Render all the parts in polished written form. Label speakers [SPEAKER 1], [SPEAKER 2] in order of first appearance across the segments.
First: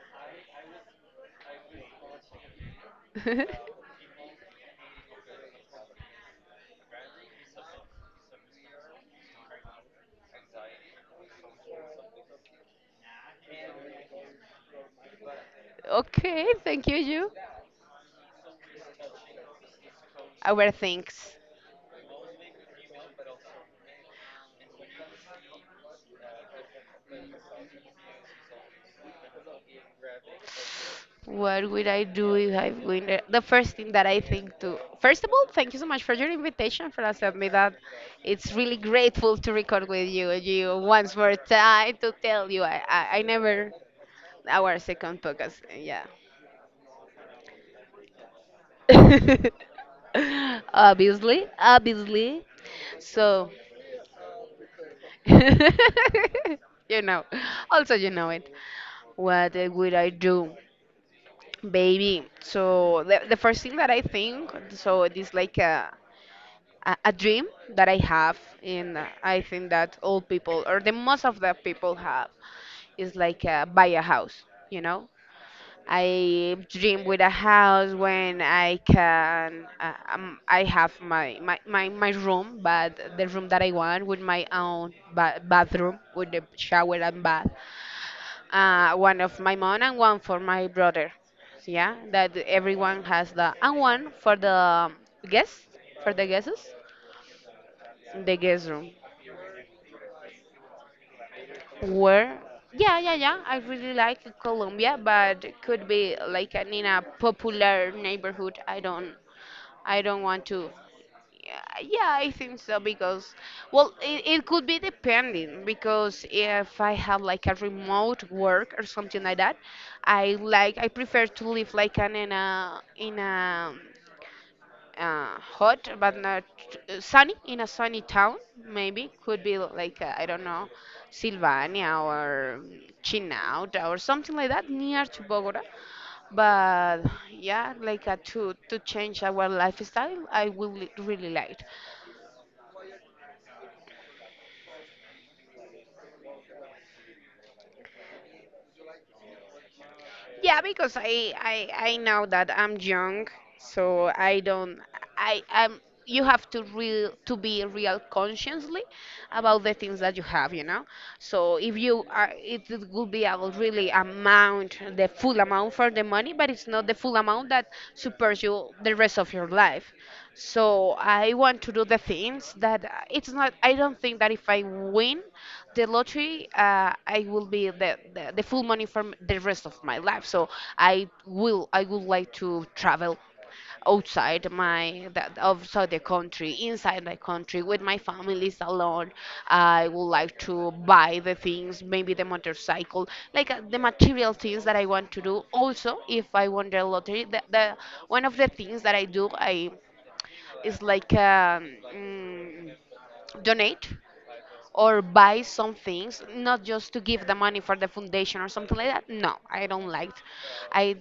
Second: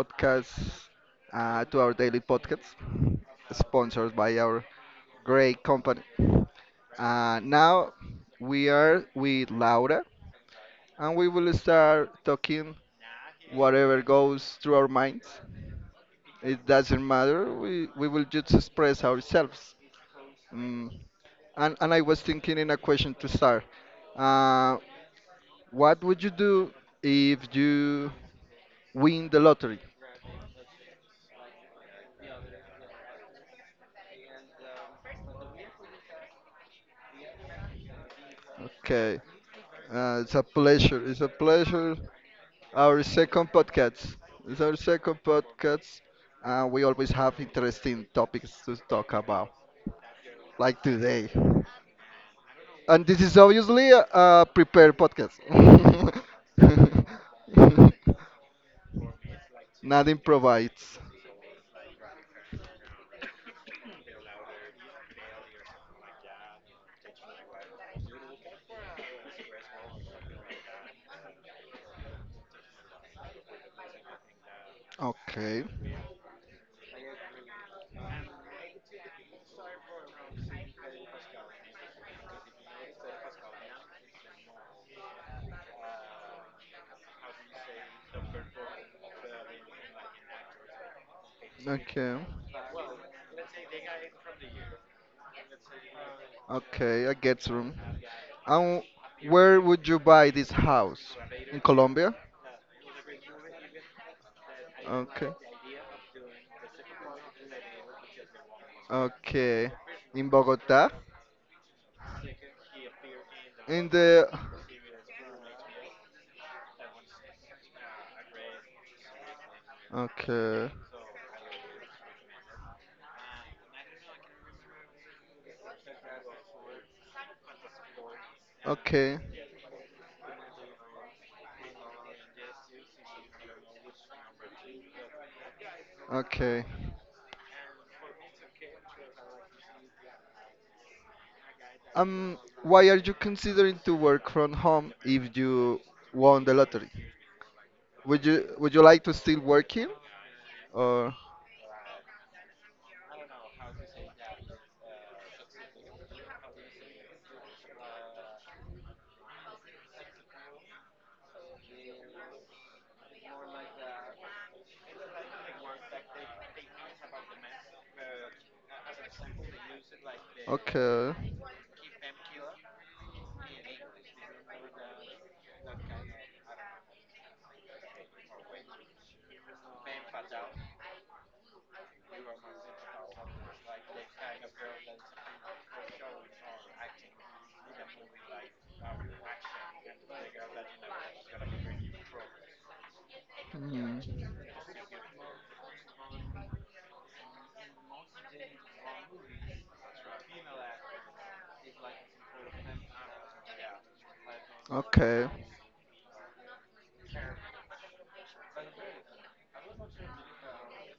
[SPEAKER 1] podcast, to our daily podcast, sponsored by our great company. Now we are with Laura, and we will start talking whatever goes through our minds.
[SPEAKER 2] Okay,
[SPEAKER 1] It
[SPEAKER 2] thank you,
[SPEAKER 1] doesn't
[SPEAKER 2] you.
[SPEAKER 1] matter. We will just express ourselves.
[SPEAKER 2] Our
[SPEAKER 1] Mm.
[SPEAKER 2] thanks.
[SPEAKER 1] And I was thinking in a question to start. Uh, what would you do if you win the lottery?
[SPEAKER 2] What would I do if I win? The first thing that I think to, first of all, thank you so much for your invitation for accepting me. That it's really
[SPEAKER 1] Okay.
[SPEAKER 2] grateful to record with
[SPEAKER 1] Uh,
[SPEAKER 2] you.
[SPEAKER 1] it's a
[SPEAKER 2] You
[SPEAKER 1] pleasure.
[SPEAKER 2] once
[SPEAKER 1] It's a
[SPEAKER 2] more
[SPEAKER 1] pleasure.
[SPEAKER 2] time to tell you I, I,
[SPEAKER 1] Our
[SPEAKER 2] I
[SPEAKER 1] second
[SPEAKER 2] never
[SPEAKER 1] podcast. It's our
[SPEAKER 2] our
[SPEAKER 1] second
[SPEAKER 2] second podcast.
[SPEAKER 1] podcast.
[SPEAKER 2] Yeah,
[SPEAKER 1] We always have interesting topics to talk about, like today.
[SPEAKER 2] obviously, obviously.
[SPEAKER 1] And this is
[SPEAKER 2] So,
[SPEAKER 1] obviously a prepared podcast.
[SPEAKER 2] you know, also you know it. What would I
[SPEAKER 1] Nothing
[SPEAKER 2] do?
[SPEAKER 1] provides.
[SPEAKER 2] Baby, so the first thing that I think, so it is like a dream that I have, and I think that all people, or the most of the people have, is like buy a house, you know?
[SPEAKER 1] Okay.
[SPEAKER 2] I dream with a house when I can, I have my room, but the room that I want with my own ba bathroom, with the shower and bath one of my mom and one for my brother. Yeah,
[SPEAKER 1] Okay.
[SPEAKER 2] that everyone has the and one guests for the guests
[SPEAKER 1] Okay. I get room.
[SPEAKER 2] the guest
[SPEAKER 1] And
[SPEAKER 2] room
[SPEAKER 1] where would you buy this house? In Colombia?
[SPEAKER 2] where yeah, yeah, yeah, I really like Colombia,
[SPEAKER 1] Okay.
[SPEAKER 2] but could be like an, in a popular neighborhood.
[SPEAKER 1] Okay.
[SPEAKER 2] I don't
[SPEAKER 1] In
[SPEAKER 2] want to.
[SPEAKER 1] Bogota?
[SPEAKER 2] Yeah, yeah, I think so because, well,
[SPEAKER 1] In
[SPEAKER 2] it,
[SPEAKER 1] the
[SPEAKER 2] it could be depending because if I have like a remote work or something like that,
[SPEAKER 1] Okay,
[SPEAKER 2] I prefer to live like an in a hot but not sunny in a sunny town, maybe
[SPEAKER 1] okay,
[SPEAKER 2] could be like I don't know, Sylvania or Chinaut or something like that near to Bogota.
[SPEAKER 1] okay.
[SPEAKER 2] But yeah, like to change our lifestyle, I will really like.
[SPEAKER 1] Um, why are you considering to work from home if you won the lottery? Would you like to still working
[SPEAKER 2] Yeah, because
[SPEAKER 1] or?
[SPEAKER 2] I know that I'm young, so I don't I am you have to real to be real consciously about the things that you have, you know. So if you are, it would be a really amount, the full amount for the money, but it's not the full amount that supports you the rest of your life. So
[SPEAKER 1] Okay.
[SPEAKER 2] I want to do the things that it's not. I don't think that if I win the lottery, I will be the full money for the rest of my life. So I I would like to travel outside my that outside the country, inside my country, with my families alone. I would like to buy the things, maybe the motorcycle, like the
[SPEAKER 1] Hmm.
[SPEAKER 2] material things that I want to do. Also, if I won the lottery, the one of the things that I do I is like mm, donate or
[SPEAKER 1] Okay.
[SPEAKER 2] buy some things, not just to give the money for the foundation or something like that. No, I don't like. I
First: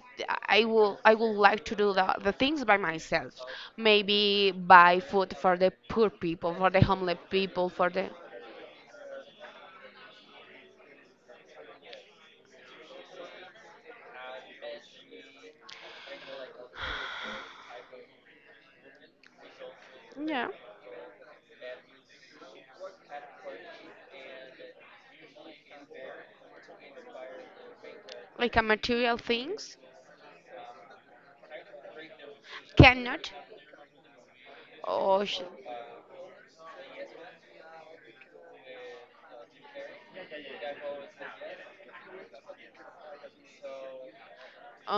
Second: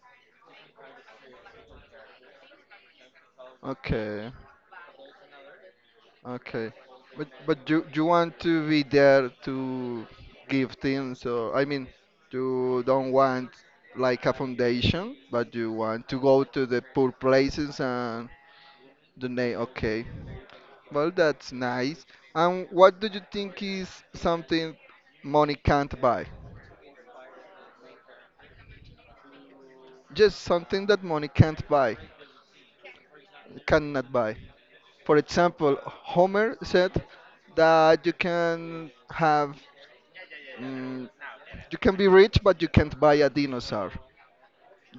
[SPEAKER 2] I would like to do the things by myself.
[SPEAKER 1] Okay.
[SPEAKER 2] Maybe buy food for the poor people, for
[SPEAKER 1] Okay.
[SPEAKER 2] the homeless
[SPEAKER 1] But
[SPEAKER 2] people,
[SPEAKER 1] you
[SPEAKER 2] for
[SPEAKER 1] you
[SPEAKER 2] the.
[SPEAKER 1] want to be there to give things, or I mean you don't want like a foundation, but you want to go to the poor places and donate. Okay.
[SPEAKER 2] Yeah,
[SPEAKER 1] Well, that's nice. And what do you think is something money can't buy?
[SPEAKER 2] like a material things.
[SPEAKER 1] Just something that money can't buy,
[SPEAKER 2] Cannot.
[SPEAKER 1] cannot buy. For
[SPEAKER 2] Oh,
[SPEAKER 1] example, Homer said that Mm, you can be rich, but you can't buy a dinosaur.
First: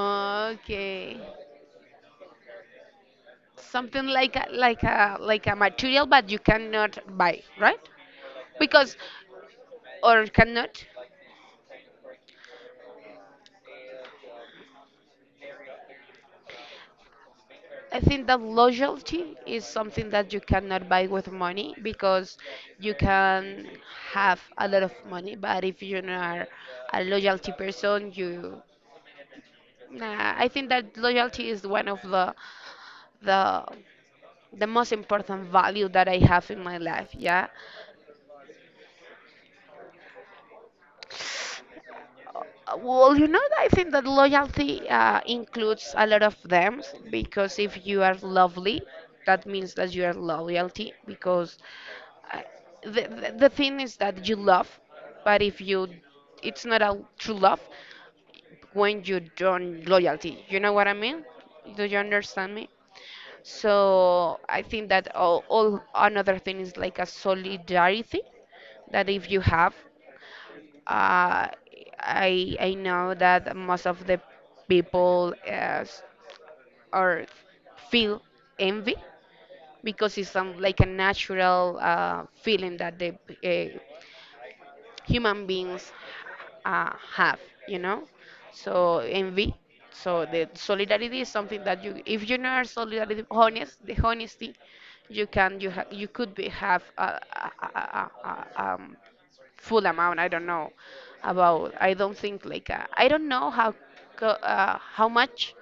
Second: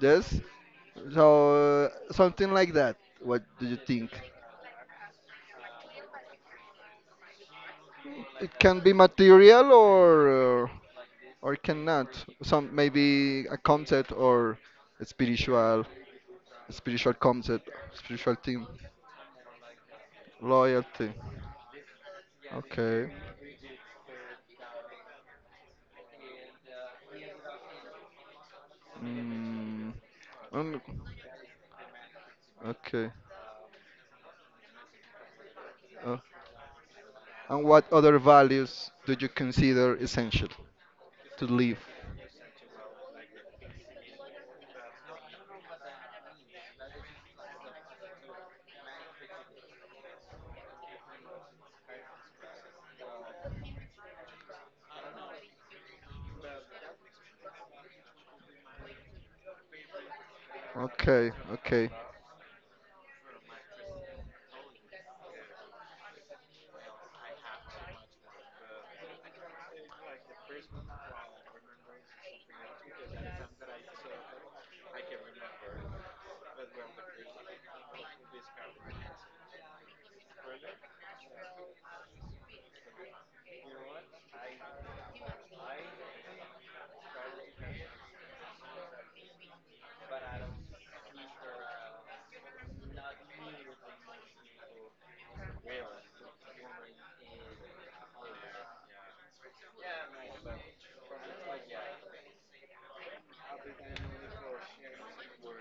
[SPEAKER 1] Yes? So, something like that. What do you
[SPEAKER 2] Something
[SPEAKER 1] think?
[SPEAKER 2] like a material, but you cannot buy, right?
[SPEAKER 1] It can be
[SPEAKER 2] Because
[SPEAKER 1] material
[SPEAKER 2] or
[SPEAKER 1] or, uh,
[SPEAKER 2] cannot.
[SPEAKER 1] or cannot. Some maybe a concept or a spiritual concept,
[SPEAKER 2] I think
[SPEAKER 1] spiritual
[SPEAKER 2] that
[SPEAKER 1] thing,
[SPEAKER 2] loyalty is something that you cannot buy
[SPEAKER 1] loyalty.
[SPEAKER 2] with money because you
[SPEAKER 1] Okay.
[SPEAKER 2] can have a lot of money, but if you're not a loyalty person, you
[SPEAKER 1] Mm,
[SPEAKER 2] nah, I think
[SPEAKER 1] and-
[SPEAKER 2] that loyalty is one of
[SPEAKER 1] okay.
[SPEAKER 2] the the most important value that
[SPEAKER 1] Uh,
[SPEAKER 2] I have in my life. Yeah.
[SPEAKER 1] and what other values do you consider essential to live?
[SPEAKER 2] Well, you know, I think that loyalty includes a lot of them because if you are lovely, that means that you are loyalty because I- the thing is that you love, but if you it's not a true love when you don't loyalty, you know what I mean?
[SPEAKER 1] Okay,
[SPEAKER 2] Do
[SPEAKER 1] okay.
[SPEAKER 2] you understand me? So I think that all another thing is like a solidarity that if you have, uh, I know that most of the people as or feel envy because it's some like a natural feeling that the uh, human beings have, you know? So envy. So the solidarity is something that you, if you know are solidarity, honest, the honesty, you can, you could be have a full amount. I don't know about. I don't think like I don't know how how much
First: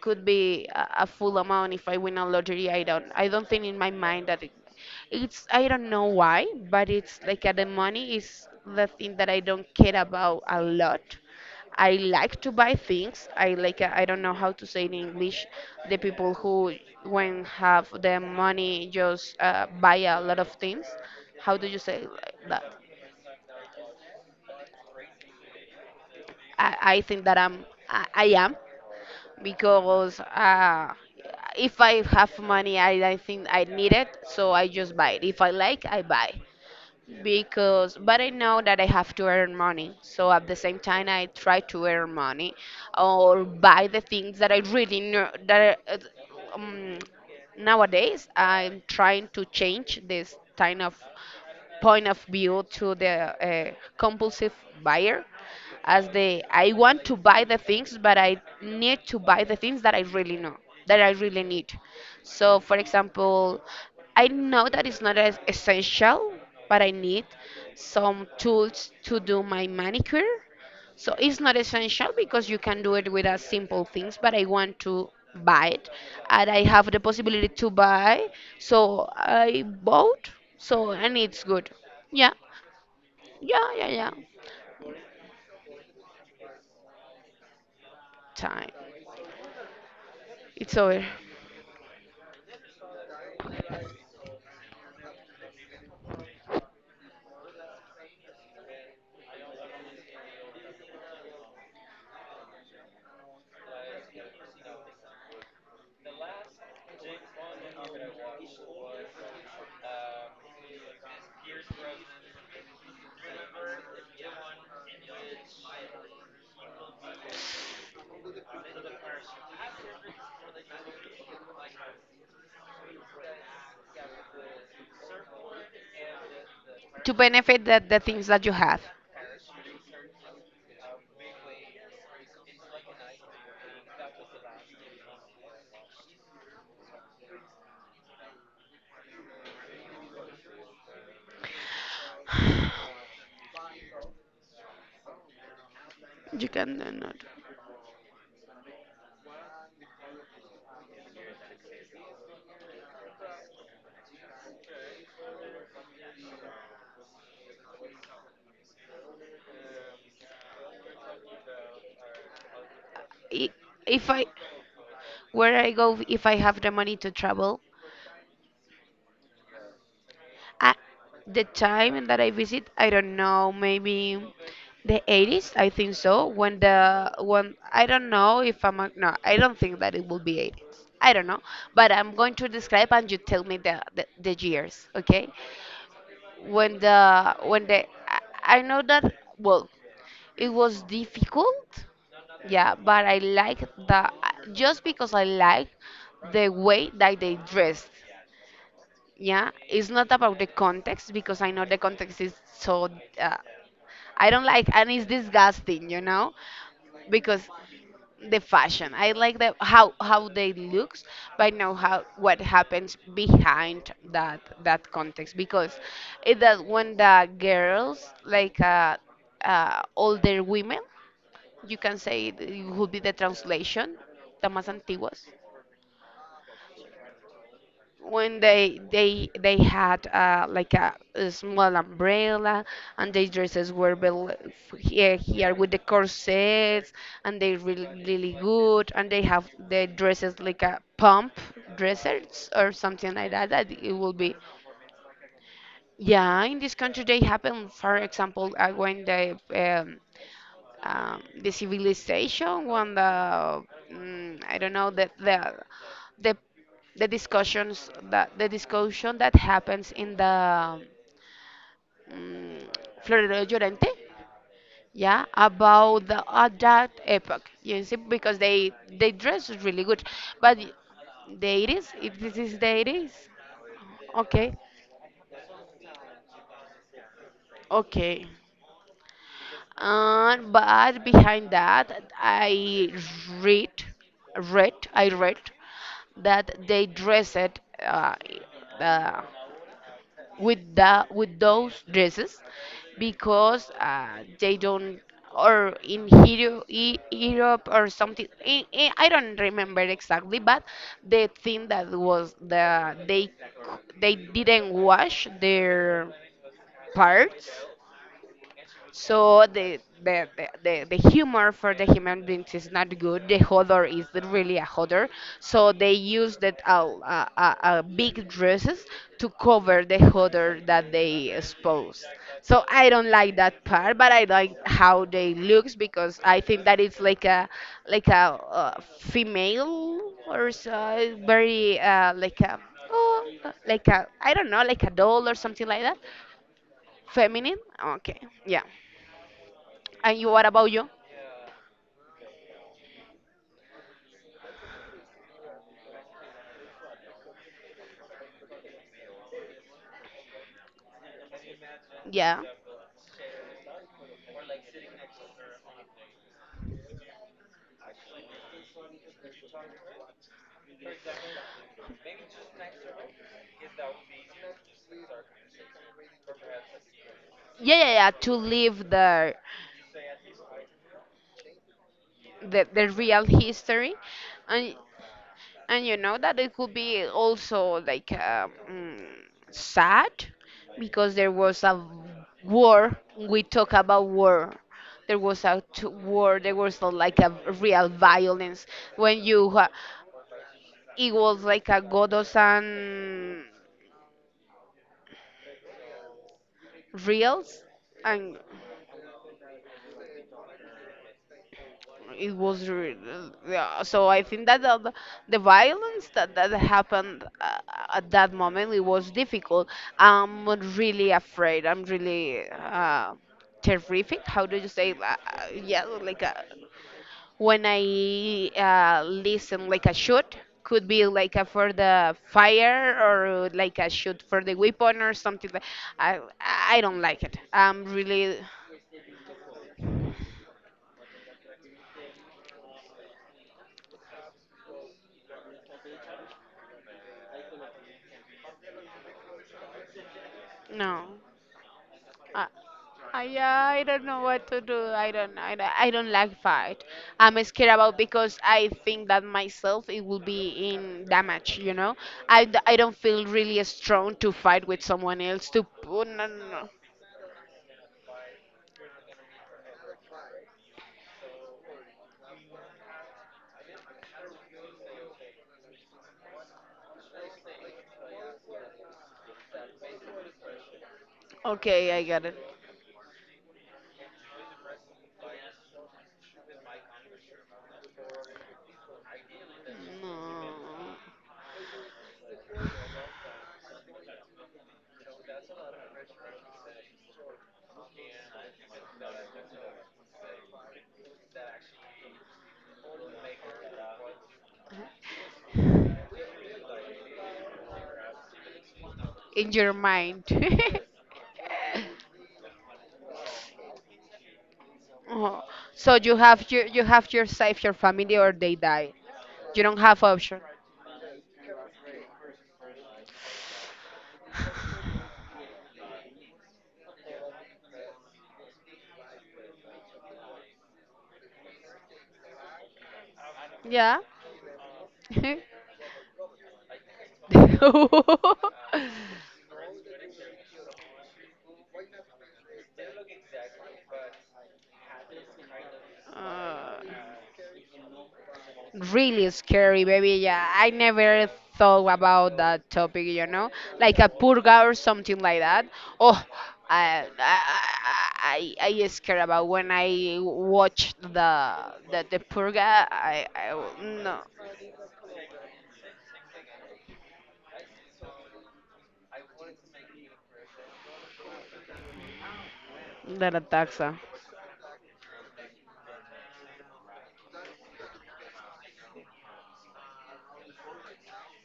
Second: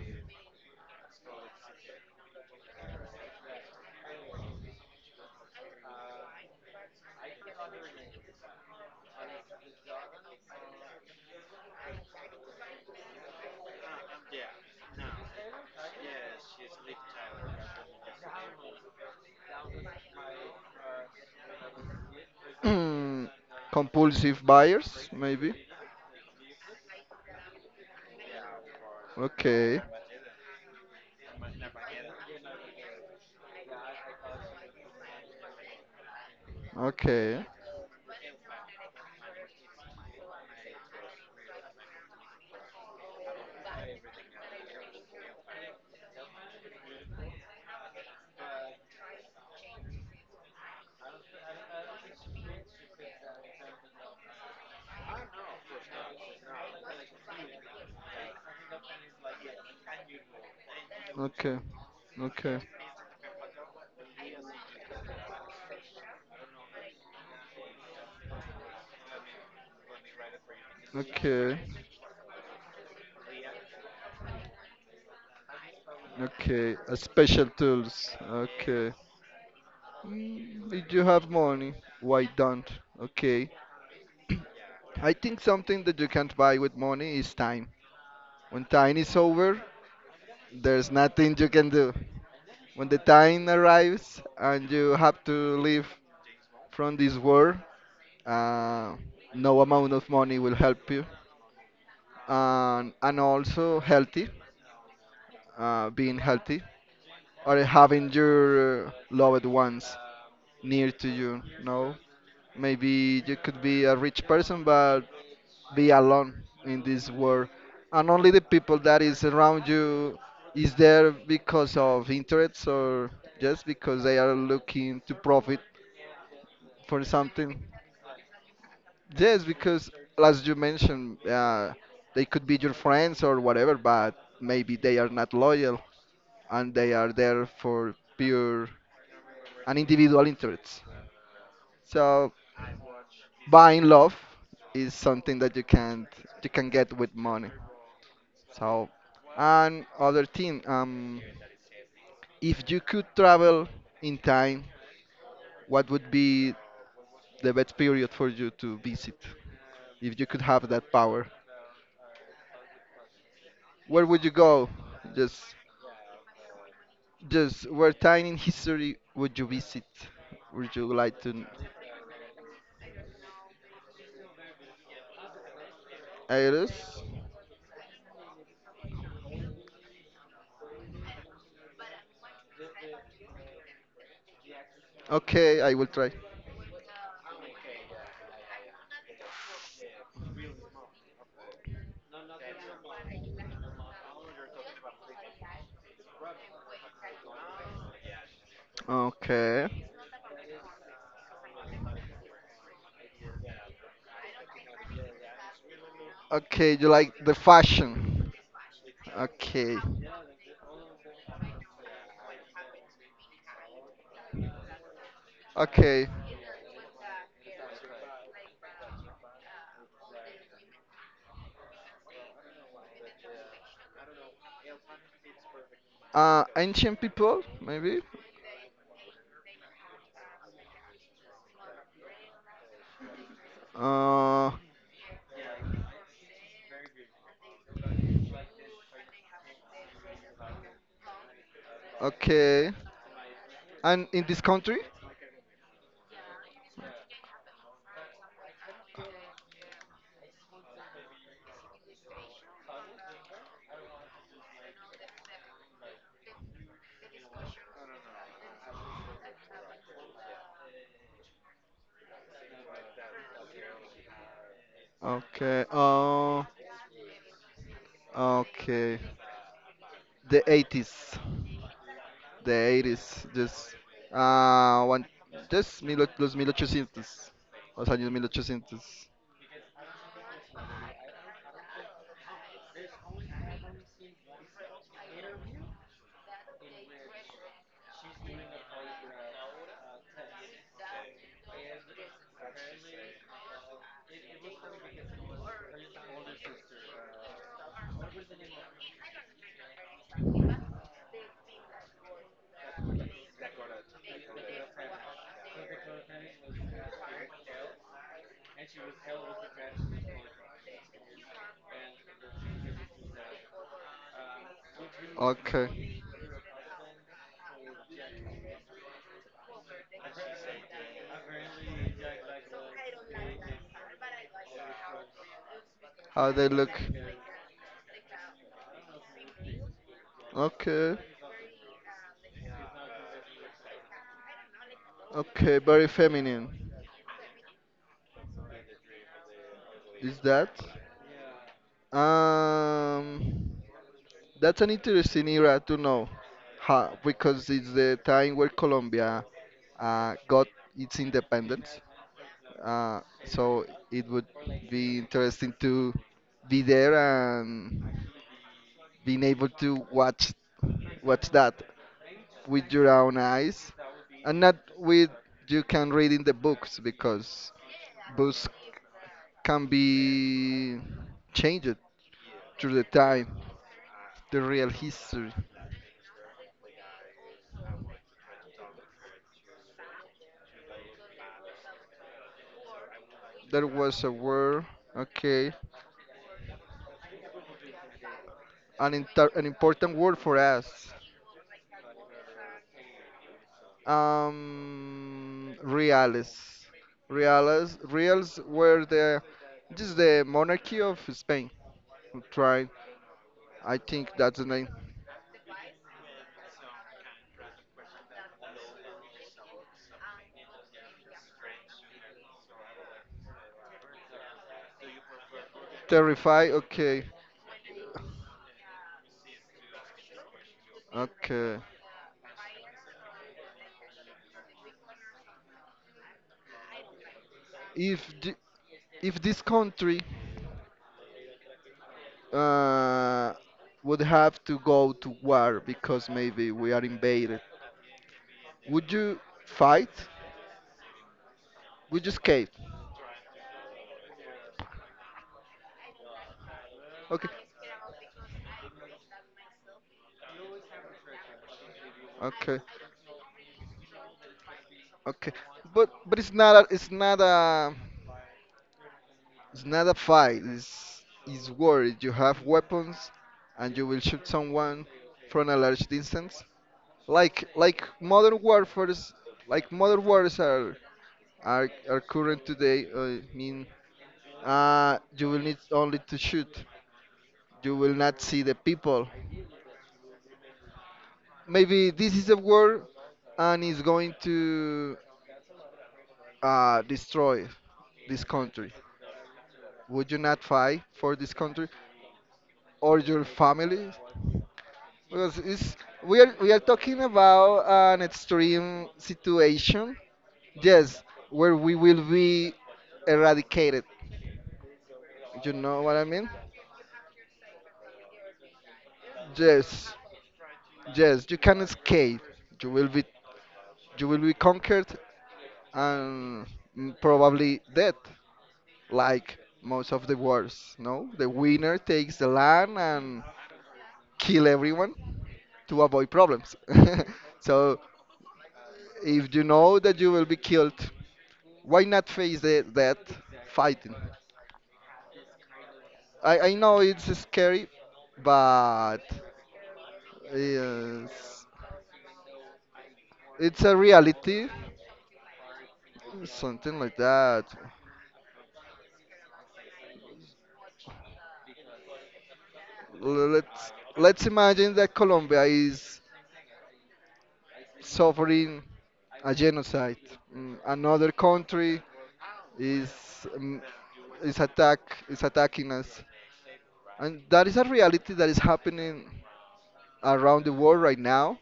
[SPEAKER 2] could be a full amount if I win a lottery. I don't. I don't think in my mind that it, it's. I don't know why, but it's like the money is the thing that I don't care about a lot. I like to buy things. I like I don't know how to say in English. The people who when have the money just buy a lot of things. How do you say like that?
[SPEAKER 1] Mm, Compulsive buyers, maybe.
[SPEAKER 2] I think that I am
[SPEAKER 1] Okay,
[SPEAKER 2] because if I have money, I think I need it, so I just buy it. If I like, I buy
[SPEAKER 1] okay,
[SPEAKER 2] because but I know that I have to earn money. So at the same time, I try to earn money or buy the things that I really know that um, nowadays I'm trying to change this kind of point of view to the uh, compulsive buyer as the I want to buy the things, but I need to buy the things that I really know, that I really
[SPEAKER 1] okay,
[SPEAKER 2] need.
[SPEAKER 1] okay,
[SPEAKER 2] So, for example, I know that it's not as essential, but I need some tools to do my manicure. So it's not
[SPEAKER 1] okay,
[SPEAKER 2] essential because you can do it with a simple things, but I want to buy it and I
[SPEAKER 1] okay.
[SPEAKER 2] have
[SPEAKER 1] A
[SPEAKER 2] the
[SPEAKER 1] special
[SPEAKER 2] possibility to
[SPEAKER 1] tools.
[SPEAKER 2] buy.
[SPEAKER 1] Okay.
[SPEAKER 2] So I bought. So
[SPEAKER 1] If you
[SPEAKER 2] and
[SPEAKER 1] have
[SPEAKER 2] it's good.
[SPEAKER 1] money, why
[SPEAKER 2] Yeah.
[SPEAKER 1] don't? Okay.
[SPEAKER 2] Yeah, yeah, yeah.
[SPEAKER 1] I think something that you can't buy with money is time. When
[SPEAKER 2] Time.
[SPEAKER 1] time is over,
[SPEAKER 2] It's
[SPEAKER 1] there's
[SPEAKER 2] over.
[SPEAKER 1] nothing you can do. When the time arrives and you have to leave from this world, uh, no amount of money will help you. And also healthy, being healthy, or having your loved ones near to you. No, maybe you could be a rich person, but be alone in this world, and only the people that is around you is there because of interests, or just because they are looking to profit for
[SPEAKER 2] To
[SPEAKER 1] something.
[SPEAKER 2] benefit that the things that you have.
[SPEAKER 1] Yes, because, as you mentioned, they could be your friends or whatever, but maybe they are not loyal and they are there for pure and individual interests. So buying love is something that you can't
[SPEAKER 2] you
[SPEAKER 1] you can
[SPEAKER 2] can do
[SPEAKER 1] get with
[SPEAKER 2] not.
[SPEAKER 1] money. So, and other thing, if you could travel in time, what would be the best period for you to visit? If you could have that power,
[SPEAKER 2] I-
[SPEAKER 1] where
[SPEAKER 2] If
[SPEAKER 1] would
[SPEAKER 2] I
[SPEAKER 1] you go? Just
[SPEAKER 2] where I go if I have the money to travel,
[SPEAKER 1] Just what time in history would you visit?
[SPEAKER 2] I,
[SPEAKER 1] Would you like
[SPEAKER 2] the
[SPEAKER 1] to?
[SPEAKER 2] time that I visit, I don't know, maybe the 80s, I think so. When
[SPEAKER 1] Iris?
[SPEAKER 2] the when I don't know if no, I don't think that it will be 80s. I don't know, but I'm going to describe and you tell me the years, okay?
[SPEAKER 1] Okay, I will try.
[SPEAKER 2] When the I know that, well, it was difficult, yeah, but I like the just because I like the way that they dressed. Yeah,
[SPEAKER 1] Okay.
[SPEAKER 2] it's not about the context because I know the context is so uh, I don't like, and it's disgusting, you know,
[SPEAKER 1] Okay, you like the
[SPEAKER 2] because
[SPEAKER 1] fashion.
[SPEAKER 2] the fashion, I like the
[SPEAKER 1] Okay.
[SPEAKER 2] how they looks, but I know how what happens behind that context because
[SPEAKER 1] Okay.
[SPEAKER 2] it that when the girls like older women, you can say it would be the translation, the más antiguas,
[SPEAKER 1] Ancient people, maybe?
[SPEAKER 2] when they had like a small umbrella, and their dresses were
[SPEAKER 1] Uh,
[SPEAKER 2] here with the corsets, and they really good, and they have their dresses like a pump dresses
[SPEAKER 1] okay.
[SPEAKER 2] or something like that that it
[SPEAKER 1] And
[SPEAKER 2] will
[SPEAKER 1] in
[SPEAKER 2] be.
[SPEAKER 1] this country?
[SPEAKER 2] Yeah, in this country they happen, for example, when the civilization when the I don't know the, the discussion that happens in the mm Florero Llorente, yeah,
[SPEAKER 1] Okay.
[SPEAKER 2] about the
[SPEAKER 1] Uh,
[SPEAKER 2] at that epoch. You see, because
[SPEAKER 1] okay.
[SPEAKER 2] they dress really good,
[SPEAKER 1] The
[SPEAKER 2] but
[SPEAKER 1] 80s.
[SPEAKER 2] the 80s, if this
[SPEAKER 1] The
[SPEAKER 2] is the 80s.
[SPEAKER 1] 80s, just,
[SPEAKER 2] Okay,
[SPEAKER 1] one, just 1800, los 1800, los años
[SPEAKER 2] okay.
[SPEAKER 1] 1800.
[SPEAKER 2] And but behind that, read, I read that they dress it uh, uh, with the with those dresses because they don't or in Hero, Europe or something. I, I don't remember exactly, but the thing that was they they didn't wash their parts, so the humor for the human beings is not good. The hodor is really a hodor. So they
[SPEAKER 1] Okay,
[SPEAKER 2] use that big dresses to cover the hodor that they expose. So I don't like that part, but I like how they looks because
[SPEAKER 1] how
[SPEAKER 2] I
[SPEAKER 1] they
[SPEAKER 2] think
[SPEAKER 1] look?
[SPEAKER 2] that it's like a like a female or
[SPEAKER 1] Okay,
[SPEAKER 2] so very like oh, like a I don't know like a doll or
[SPEAKER 1] okay,
[SPEAKER 2] something like
[SPEAKER 1] very
[SPEAKER 2] that.
[SPEAKER 1] feminine.
[SPEAKER 2] Feminine. Okay. Yeah.
[SPEAKER 1] Is
[SPEAKER 2] And you, what
[SPEAKER 1] that?
[SPEAKER 2] about you?
[SPEAKER 1] Um, that's an interesting era to know, huh, because it's the time where Colombia got its independence.
[SPEAKER 2] Yeah.
[SPEAKER 1] So it would be interesting to be there and being able to watch that with your own eyes and not with you can read in the books, because
[SPEAKER 2] Yeah, yeah, yeah. To
[SPEAKER 1] books
[SPEAKER 2] live
[SPEAKER 1] can be changed through the
[SPEAKER 2] the real
[SPEAKER 1] time,
[SPEAKER 2] history,
[SPEAKER 1] the real
[SPEAKER 2] and
[SPEAKER 1] history.
[SPEAKER 2] and you know that it could be also like sad because there was a war. We
[SPEAKER 1] There
[SPEAKER 2] talk
[SPEAKER 1] was
[SPEAKER 2] about
[SPEAKER 1] a
[SPEAKER 2] war.
[SPEAKER 1] war.
[SPEAKER 2] There was
[SPEAKER 1] Okay,
[SPEAKER 2] war. There was a, like a real violence when
[SPEAKER 1] an important word for us.
[SPEAKER 2] it was like a godos and
[SPEAKER 1] um reales
[SPEAKER 2] reels,
[SPEAKER 1] reales,
[SPEAKER 2] and
[SPEAKER 1] reals were the just the monarchy of Spain who,
[SPEAKER 2] it was
[SPEAKER 1] I
[SPEAKER 2] yeah.
[SPEAKER 1] think
[SPEAKER 2] So I
[SPEAKER 1] that's the
[SPEAKER 2] think that
[SPEAKER 1] name.
[SPEAKER 2] the violence that, that happened at that moment it was difficult. I'm really afraid. I'm really terrific. How do you say yeah, like
[SPEAKER 1] Terrify. Okay.
[SPEAKER 2] when I listen like a shoot, could be like a
[SPEAKER 1] Okay.
[SPEAKER 2] for the fire or like a shoot for the weapon or something like. I don't like it. I'm
[SPEAKER 1] If th-
[SPEAKER 2] really
[SPEAKER 1] if this country uh, would have to go to war because maybe we are invaded, would you fight?
[SPEAKER 2] no.
[SPEAKER 1] Would you escape?
[SPEAKER 2] Yeah, I don't know what to do. I don't like fight.
[SPEAKER 1] Okay.
[SPEAKER 2] I'm scared about because I think that myself it will be in damage.
[SPEAKER 1] Okay.
[SPEAKER 2] I don't feel really strong to fight with someone
[SPEAKER 1] Okay.
[SPEAKER 2] else. To
[SPEAKER 1] But
[SPEAKER 2] oh,
[SPEAKER 1] but
[SPEAKER 2] no,
[SPEAKER 1] it's
[SPEAKER 2] no,
[SPEAKER 1] not
[SPEAKER 2] no.
[SPEAKER 1] a, it's not a it's not a fight. It's war. You have weapons, and you will shoot someone from a large distance. Like like modern warfare's like modern wars are are
[SPEAKER 2] Okay,
[SPEAKER 1] are
[SPEAKER 2] I got it.
[SPEAKER 1] current today. I mean, you will need only to shoot. You will not see the people.
[SPEAKER 2] No,
[SPEAKER 1] Maybe this is the war, and is going to destroy this country. Would you not fight for this country or your family? Because we are talking about an extreme
[SPEAKER 2] in your
[SPEAKER 1] situation.
[SPEAKER 2] mind.
[SPEAKER 1] Yes, where we will be eradicated.
[SPEAKER 2] Oh.
[SPEAKER 1] You know what
[SPEAKER 2] So
[SPEAKER 1] I mean?
[SPEAKER 2] you have your save your family or they die. You don't
[SPEAKER 1] Yes.
[SPEAKER 2] have option.
[SPEAKER 1] Yes, you can escape. You will be you will be conquered and probably dead, like most of the wars. No, the winner takes the land and
[SPEAKER 2] Yeah.
[SPEAKER 1] kill everyone to avoid problems. So if you know that you will be killed, why not face the death fighting? I
[SPEAKER 2] Uh,
[SPEAKER 1] know it's scary, but
[SPEAKER 2] Really scary, baby. Yeah, I never
[SPEAKER 1] yes,
[SPEAKER 2] thought about that topic, you know,
[SPEAKER 1] it's a
[SPEAKER 2] like a
[SPEAKER 1] reality,
[SPEAKER 2] purga or something like that. Oh,
[SPEAKER 1] something like
[SPEAKER 2] I I
[SPEAKER 1] that.
[SPEAKER 2] I, I I scared about when I watched the the purga. I
[SPEAKER 1] Let's
[SPEAKER 2] no
[SPEAKER 1] let's imagine that Colombia is suffering a genocide. Another country is
[SPEAKER 2] that
[SPEAKER 1] um,
[SPEAKER 2] ataxa.
[SPEAKER 1] is attack attacking us, and that is a reality that is happening around the world right now.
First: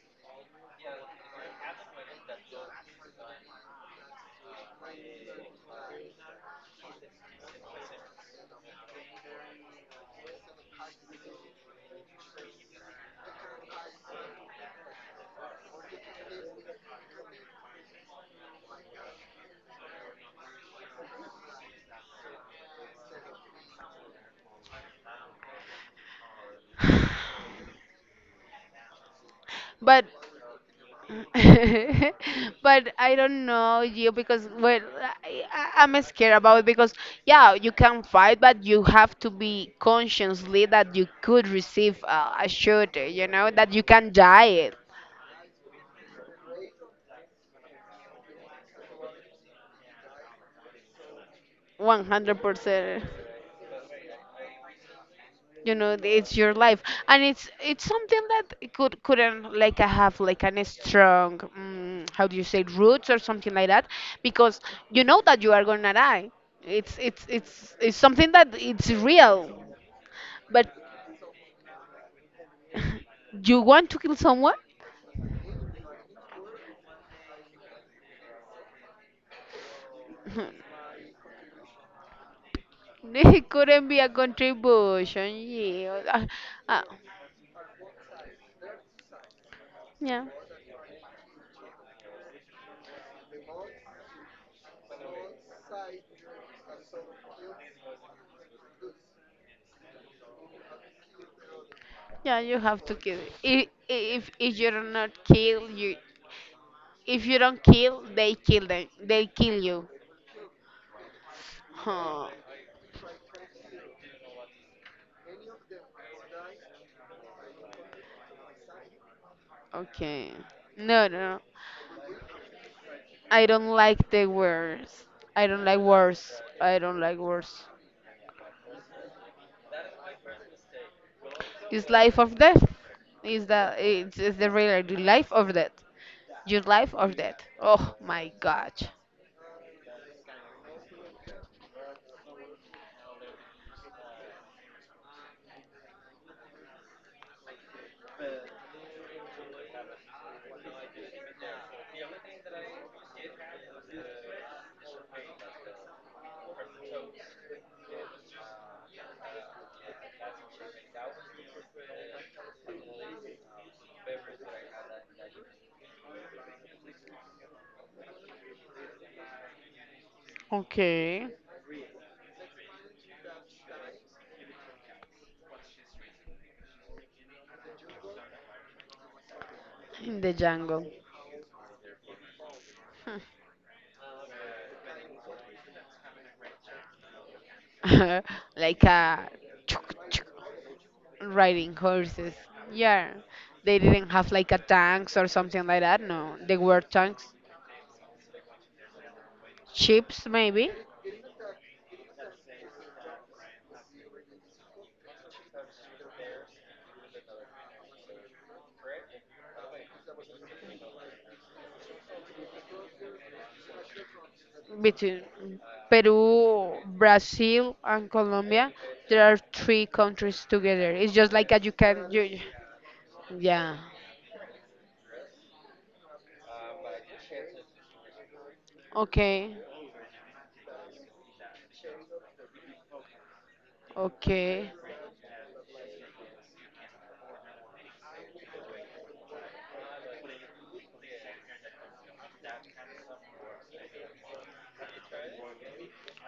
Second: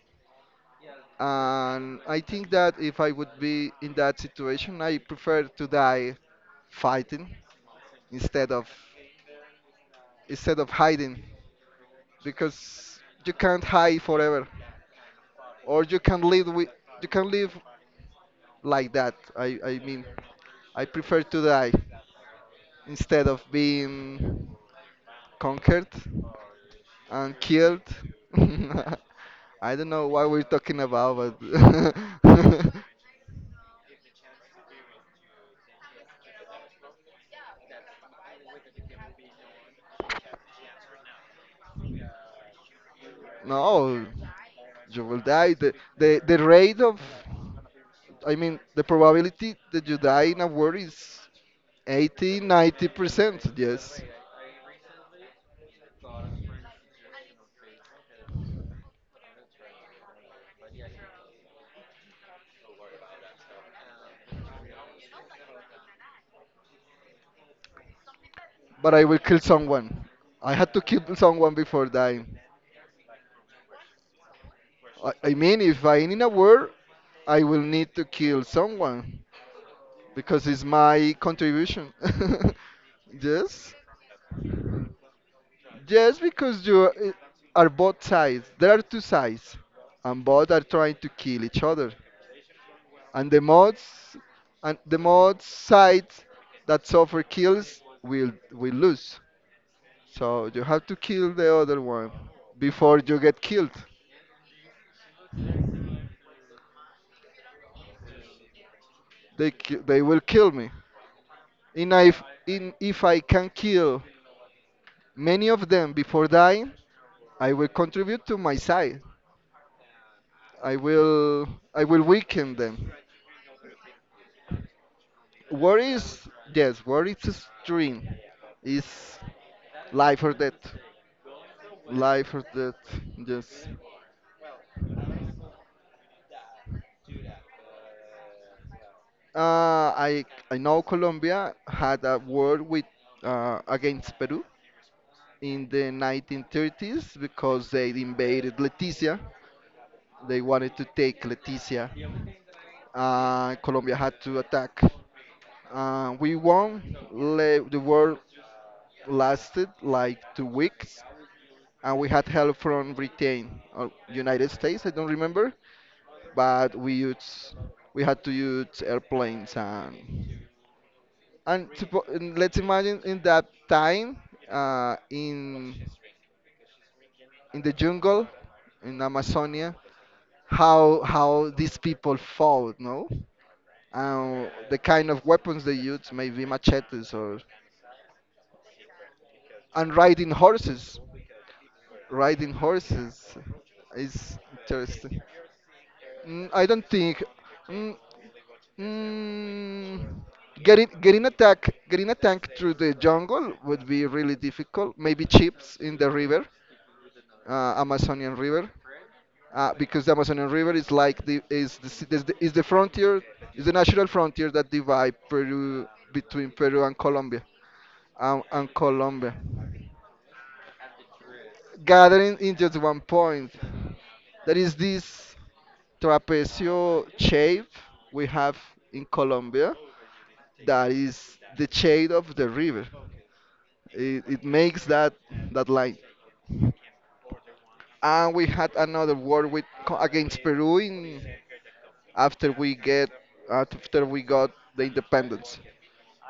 [SPEAKER 1] And I think that if I would be in that situation, I prefer to die fighting, instead of instead of hiding, because you can't hide forever. Or you can live like that. I mean, I prefer to die instead of being conquered and killed. I don't
[SPEAKER 2] But
[SPEAKER 1] know what we're talking about, but.
[SPEAKER 2] But I don't know you because well, I'm scared about it because yeah, you can fight, but you have to be consciously that you could receive a shot, you know, that you
[SPEAKER 1] No,
[SPEAKER 2] can die
[SPEAKER 1] you will die. The rate of, I mean, the probability that you die in a war is 80, ninety
[SPEAKER 2] 100%.
[SPEAKER 1] percent Yes,
[SPEAKER 2] You know, it's your life, and it's something that could couldn't like I have like an strong how do you say roots or something like that because you know that you are gonna die. It's something that it's
[SPEAKER 1] but I will kill
[SPEAKER 2] real.
[SPEAKER 1] someone. I
[SPEAKER 2] But
[SPEAKER 1] had to kill someone before dying.
[SPEAKER 2] you want to kill someone?
[SPEAKER 1] I mean, if I in a war, I will need to kill someone, because it's my contribution.
[SPEAKER 2] It
[SPEAKER 1] Yes,
[SPEAKER 2] couldn't be a contribution. Yeah,
[SPEAKER 1] yes, because you
[SPEAKER 2] uh,
[SPEAKER 1] are eh, are both sides. There are two sides, and
[SPEAKER 2] yeah,
[SPEAKER 1] both are trying to kill each other. And the mods, and the mod sides that suffer kills will lose. So you have to kill the other one
[SPEAKER 2] yeah. You have to
[SPEAKER 1] before you
[SPEAKER 2] kill.
[SPEAKER 1] get
[SPEAKER 2] If
[SPEAKER 1] killed.
[SPEAKER 2] if if you do not kill you, if you don't kill, they kill them. They
[SPEAKER 1] They
[SPEAKER 2] kill
[SPEAKER 1] ki-
[SPEAKER 2] you.
[SPEAKER 1] they will kill me. And if
[SPEAKER 2] Huh.
[SPEAKER 1] in if I can kill many of them before dying, I will contribute to my side.
[SPEAKER 2] Okay.
[SPEAKER 1] I
[SPEAKER 2] No, no, no.
[SPEAKER 1] will I will weaken them.
[SPEAKER 2] I don't like the words. I don't like
[SPEAKER 1] Worry is,
[SPEAKER 2] words. I
[SPEAKER 1] yes,
[SPEAKER 2] don't
[SPEAKER 1] worry
[SPEAKER 2] like
[SPEAKER 1] is
[SPEAKER 2] words.
[SPEAKER 1] extreme. Is life or death.
[SPEAKER 2] It's life or
[SPEAKER 1] Life or
[SPEAKER 2] death.
[SPEAKER 1] death.
[SPEAKER 2] Is
[SPEAKER 1] Yes.
[SPEAKER 2] that it's the reality life or death? Your life or death? Oh my God.
[SPEAKER 1] Uh, I I know Colombia had a war with against Peru in the 1930s because they invaded Leticia. They wanted to take Leticia. Colombia had to attack. We won. The war lasted like 2 weeks, and we had help from Britain or United States. I don't remember, but we had to use airplanes and
[SPEAKER 2] Okay.
[SPEAKER 1] and, suppo- and let's imagine in that time, in the jungle, in Amazonia,
[SPEAKER 2] In the jungle.
[SPEAKER 1] how these people fought, no? And the kind of weapons they used, maybe machetes, or
[SPEAKER 2] Like a
[SPEAKER 1] and riding horses.
[SPEAKER 2] riding horses.
[SPEAKER 1] riding
[SPEAKER 2] Yeah.
[SPEAKER 1] horses
[SPEAKER 2] They didn't have
[SPEAKER 1] Is
[SPEAKER 2] like a tanks
[SPEAKER 1] interesting.
[SPEAKER 2] or something like that. No. They
[SPEAKER 1] I
[SPEAKER 2] were
[SPEAKER 1] don't think.
[SPEAKER 2] tanks.
[SPEAKER 1] Mm, mm,
[SPEAKER 2] Ships maybe.
[SPEAKER 1] getting a tank, through the jungle would be really difficult. Maybe chips in the river, Amazonian River, because the Amazonian River is like the is the, s- is the frontier is the natural frontier that divide
[SPEAKER 2] Between
[SPEAKER 1] Peru, between
[SPEAKER 2] Peru,
[SPEAKER 1] Peru and Colombia
[SPEAKER 2] Brazil and
[SPEAKER 1] um, and
[SPEAKER 2] Colombia, there
[SPEAKER 1] Colombia.
[SPEAKER 2] are three countries together. It's just like a you can
[SPEAKER 1] Gathering
[SPEAKER 2] you
[SPEAKER 1] in just one point.
[SPEAKER 2] yeah.
[SPEAKER 1] There is this. Trapecio shape we have in
[SPEAKER 2] Okay.
[SPEAKER 1] Colombia, that is the shade of the river. It
[SPEAKER 2] Okay.
[SPEAKER 1] makes that line. And we had another war against Peru, in after we get after we got the independence.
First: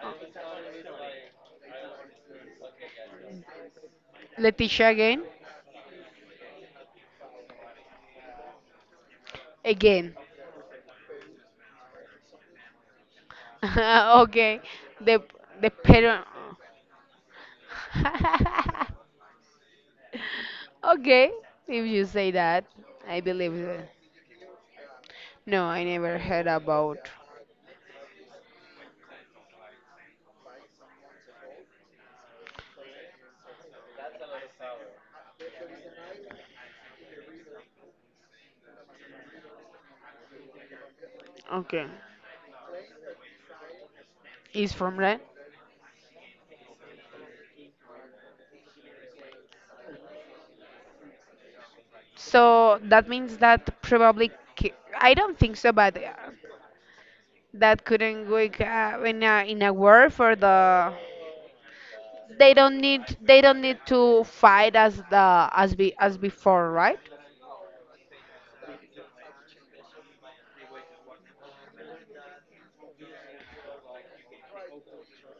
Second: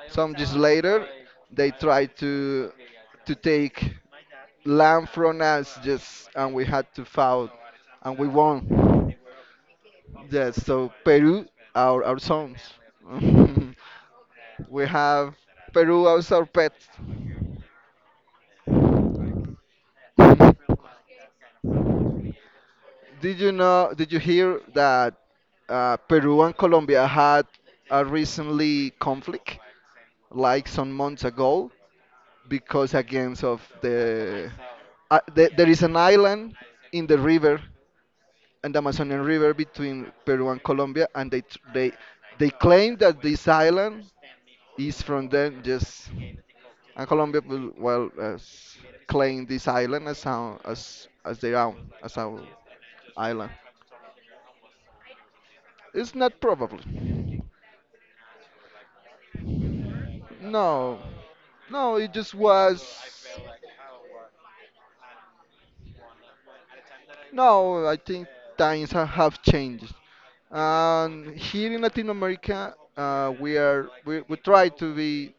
[SPEAKER 1] Some years later, they tried to take
[SPEAKER 2] Leticia
[SPEAKER 1] land
[SPEAKER 2] again?
[SPEAKER 1] from us, just, and we had to fight and we won.
[SPEAKER 2] Again.
[SPEAKER 1] Yes, so Peru, our sons.
[SPEAKER 2] Okay.
[SPEAKER 1] We
[SPEAKER 2] The
[SPEAKER 1] have
[SPEAKER 2] the
[SPEAKER 1] Peru
[SPEAKER 2] Peru.
[SPEAKER 1] as our pet.
[SPEAKER 2] Okay, if you say that, I
[SPEAKER 1] Did you
[SPEAKER 2] believe it.
[SPEAKER 1] know? Did you hear that,
[SPEAKER 2] No, I never
[SPEAKER 1] Peru
[SPEAKER 2] heard
[SPEAKER 1] and Colombia
[SPEAKER 2] about.
[SPEAKER 1] had a recently conflict, like some months ago, because against of there is an island in the river, in the Amazonian River between Peru and Colombia, and they tr-
[SPEAKER 2] Okay,
[SPEAKER 1] they claim that this island
[SPEAKER 2] is from
[SPEAKER 1] is
[SPEAKER 2] Ren.
[SPEAKER 1] from them. Just, and Colombia will, well, as claim this island as our, as their own, as our
[SPEAKER 2] So that means
[SPEAKER 1] island.
[SPEAKER 2] that probably I I don't think so, but
[SPEAKER 1] It's not probably.
[SPEAKER 2] that couldn't work in a war for the.
[SPEAKER 1] No, no, it just
[SPEAKER 2] They don't
[SPEAKER 1] was.
[SPEAKER 2] need they don't need to fight as the as be as before, right?
[SPEAKER 1] No, I think times have changed. And here in Latin America, we try to be,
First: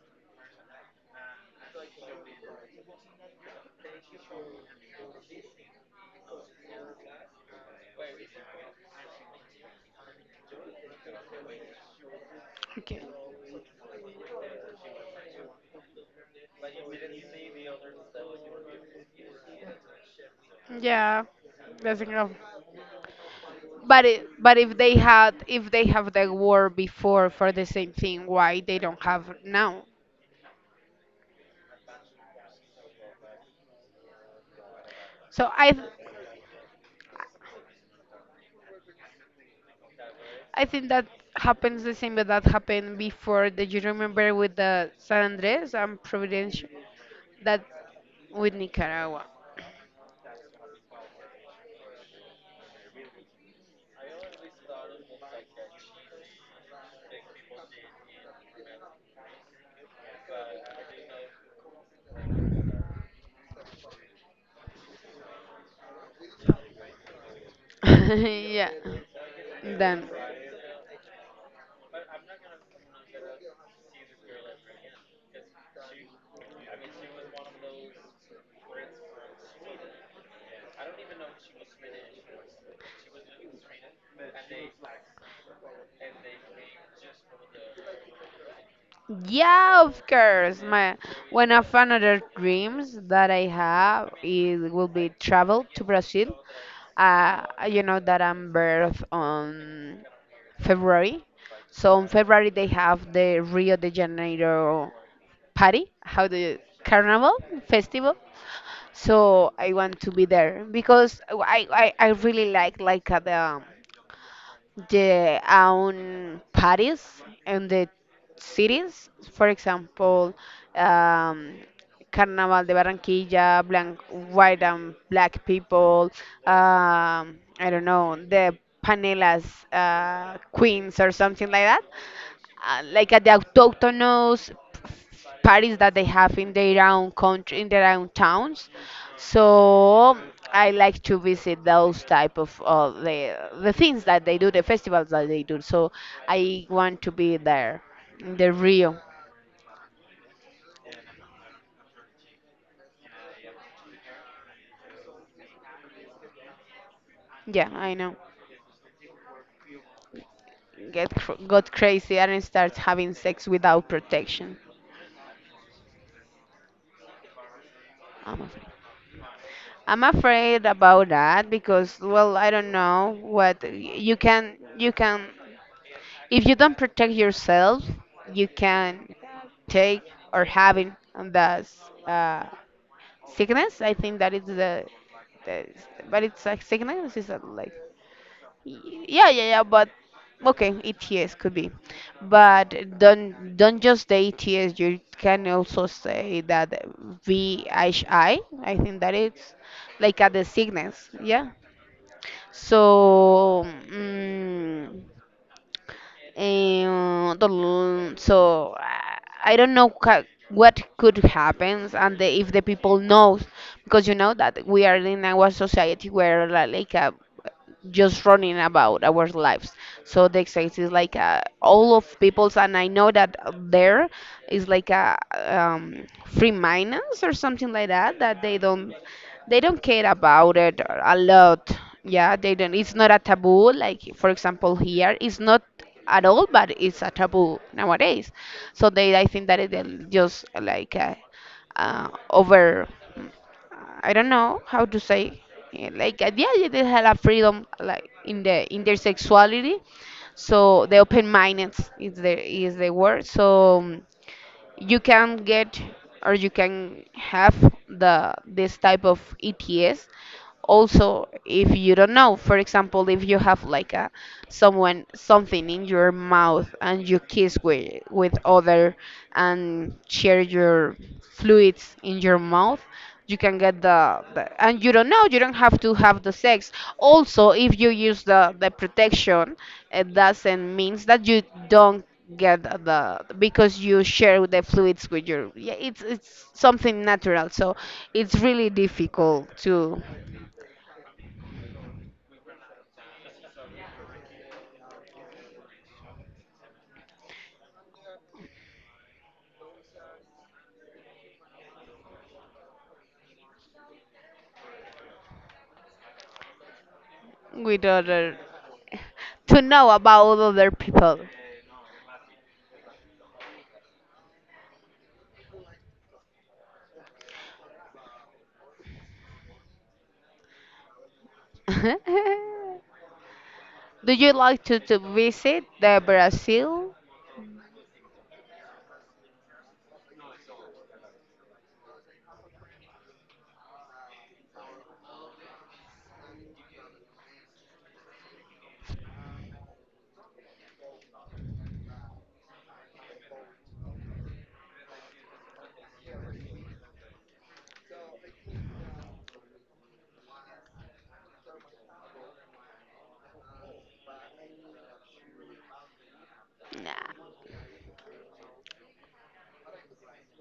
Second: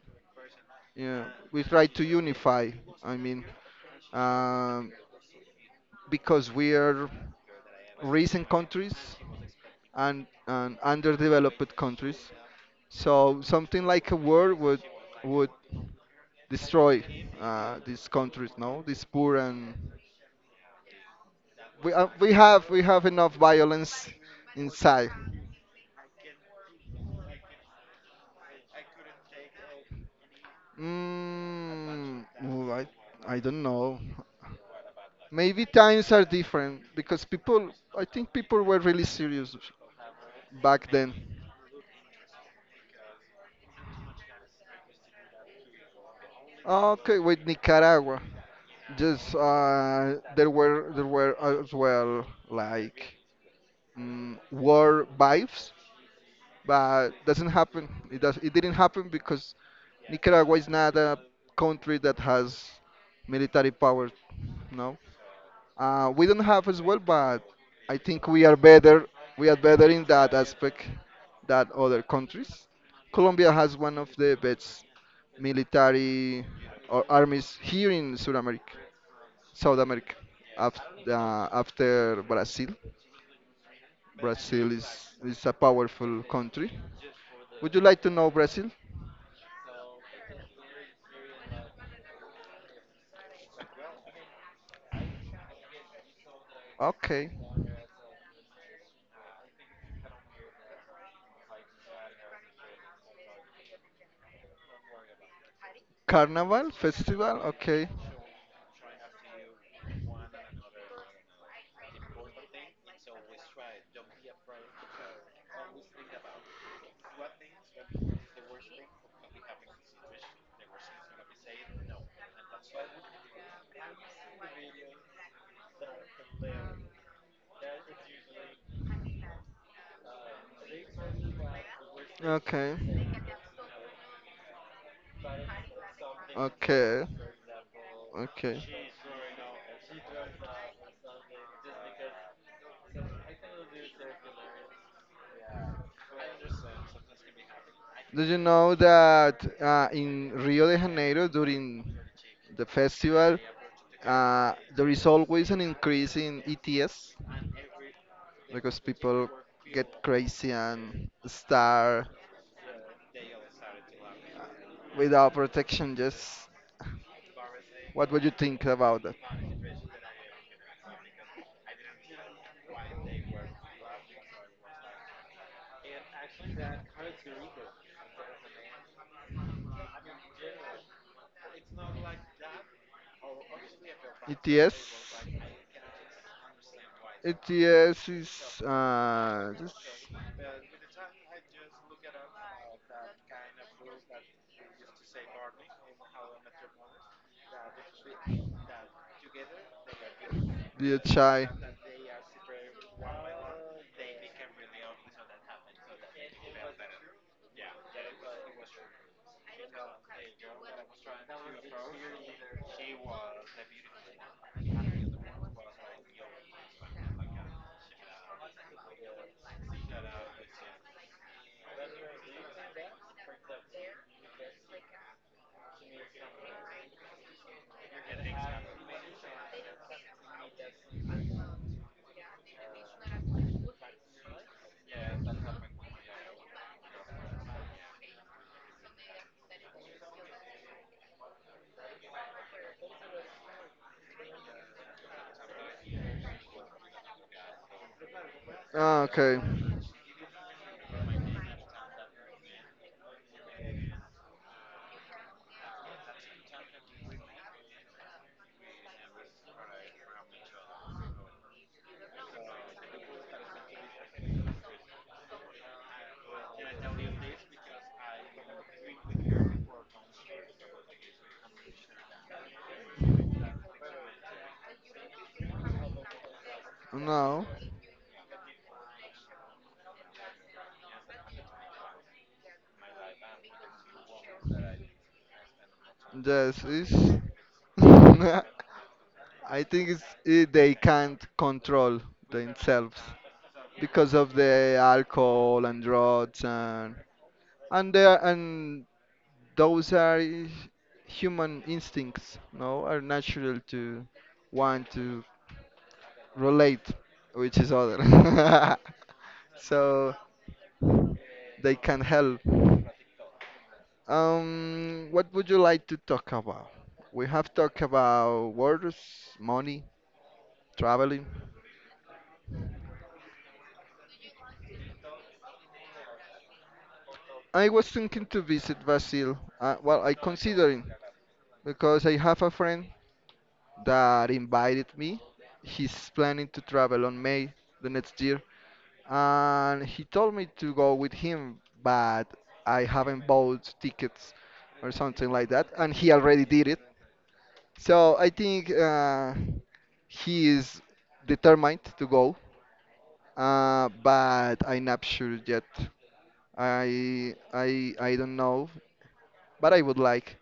[SPEAKER 1] yeah, we try to unify. I mean, um, because we are recent countries, and underdeveloped countries.
[SPEAKER 2] Okay.
[SPEAKER 1] So something like a war would would destroy, these countries, no? These poor, and
[SPEAKER 2] Yeah, that's enough.
[SPEAKER 1] we have enough
[SPEAKER 2] But
[SPEAKER 1] violence
[SPEAKER 2] it, but if they
[SPEAKER 1] inside.
[SPEAKER 2] had if they have the word before for the same thing, why they don't have now?
[SPEAKER 1] Mm, ooh, I don't know.
[SPEAKER 2] So
[SPEAKER 1] Maybe
[SPEAKER 2] I th-
[SPEAKER 1] times are different, because people I think people were really serious
[SPEAKER 2] I think
[SPEAKER 1] back
[SPEAKER 2] that
[SPEAKER 1] then.
[SPEAKER 2] happens the same that that happened before. Did you remember with the San Andres and Providencia?
[SPEAKER 1] Okay, with
[SPEAKER 2] That
[SPEAKER 1] Nicaragua,
[SPEAKER 2] with Nicaragua.
[SPEAKER 1] just, there were as well, like, war vibes, but doesn't happen. It does. It didn't happen because Nicaragua is not a country that has military power. No, we don't have as well, but I think we are
[SPEAKER 2] Yeah.
[SPEAKER 1] better. We are better in
[SPEAKER 2] Then
[SPEAKER 1] that aspect than other countries. Colombia has one of the best military or armies here in South America, after, after Brazil. Brazil is a powerful country. Would you like to know Brazil?
[SPEAKER 2] Yeah, of course. My one of another dreams that I have is will be travel to Brazil.
[SPEAKER 1] Okay.
[SPEAKER 2] Uh, you know that I'm birth on February, so in February they have the Rio de Janeiro party, how the
[SPEAKER 1] Carnival
[SPEAKER 2] carnival
[SPEAKER 1] festival. Okay.
[SPEAKER 2] festival. So I want to be there because I really like the own parties and the cities. For example, um, Carnaval de Barranquilla, blank, white and black people. I don't know the Panelas queens or something like that.
[SPEAKER 1] Okay.
[SPEAKER 2] Like the autochthonous parties that they have in their
[SPEAKER 1] Okay.
[SPEAKER 2] own country, in their own
[SPEAKER 1] Okay.
[SPEAKER 2] towns. So I like to visit those type of the things that they do, the festivals that they do. So I want to be there
[SPEAKER 1] Do
[SPEAKER 2] in
[SPEAKER 1] you
[SPEAKER 2] the
[SPEAKER 1] know
[SPEAKER 2] Rio.
[SPEAKER 1] that in Rio de Janeiro during the festival, there is always an increase in ETS
[SPEAKER 2] Yeah, I know.
[SPEAKER 1] because people get crazy and
[SPEAKER 2] Get cr- got
[SPEAKER 1] start
[SPEAKER 2] crazy and start having sex without protection.
[SPEAKER 1] without protection. Just what would you
[SPEAKER 2] I'm
[SPEAKER 1] think
[SPEAKER 2] afraid.
[SPEAKER 1] about that?
[SPEAKER 2] I'm afraid about that because well, I don't know what you can if you don't protect yourself, you can take or having the uh, sickness. I think that is
[SPEAKER 1] ETS?
[SPEAKER 2] the but it's a sickness. Is that like
[SPEAKER 1] ATS is
[SPEAKER 2] Y- Yeah, yeah, yeah,
[SPEAKER 1] just
[SPEAKER 2] but okay, ETS could be. But don't just the ETS, you can also say that VHI, I think that it's like a the sickness,
[SPEAKER 1] DHI.
[SPEAKER 2] yeah. So mm, eh, the- so I I don't know ca- what could happen and the, if the people knows because you know that we are in our society where li- like a just running about our lives. So the exercise is like all of people's, and I know that there is like a free minors or something like that that they don't care about it a lot. Yeah, they don't. It's not a taboo. Like for example, here it's not at all, but it's a taboo nowadays. So they, I think that it, they'll just like over. I don't know how to say like yeah, they have a freedom like in the in their
[SPEAKER 1] Ah, okay.
[SPEAKER 2] sexuality so the open minded is the word so you can get or you can have the this type of ETS also if you don't know for example if you have like a someone something in your mouth and you kiss with other and share your fluids in your mouth you can get the and you don't know you don't have to have the sex
[SPEAKER 1] No.
[SPEAKER 2] also if you use the protection it doesn't means that you don't get the because you share the fluids with your yeah, it's
[SPEAKER 1] Yes, it's.
[SPEAKER 2] something natural so it's really difficult
[SPEAKER 1] I think
[SPEAKER 2] to
[SPEAKER 1] it's they can't control themselves because of the alcohol and drugs and and those are human instincts. No, are natural to want to relate with each
[SPEAKER 2] with other
[SPEAKER 1] other.
[SPEAKER 2] to know
[SPEAKER 1] So
[SPEAKER 2] about other people.
[SPEAKER 1] they can help. What would you like to talk about? We have talked about wars, money, traveling.
[SPEAKER 2] Do you like to visit the brazil
[SPEAKER 1] I was thinking to visit Brazil. Well, I considering because I have a friend that invited me. He's planning to travel on May the next year, and he told me to go with him, but I haven't bought tickets or something like that, and he already did it. So I think he is determined to go, but I'm not sure yet.
[SPEAKER 2] nah.
[SPEAKER 1] I don't know, but I would like.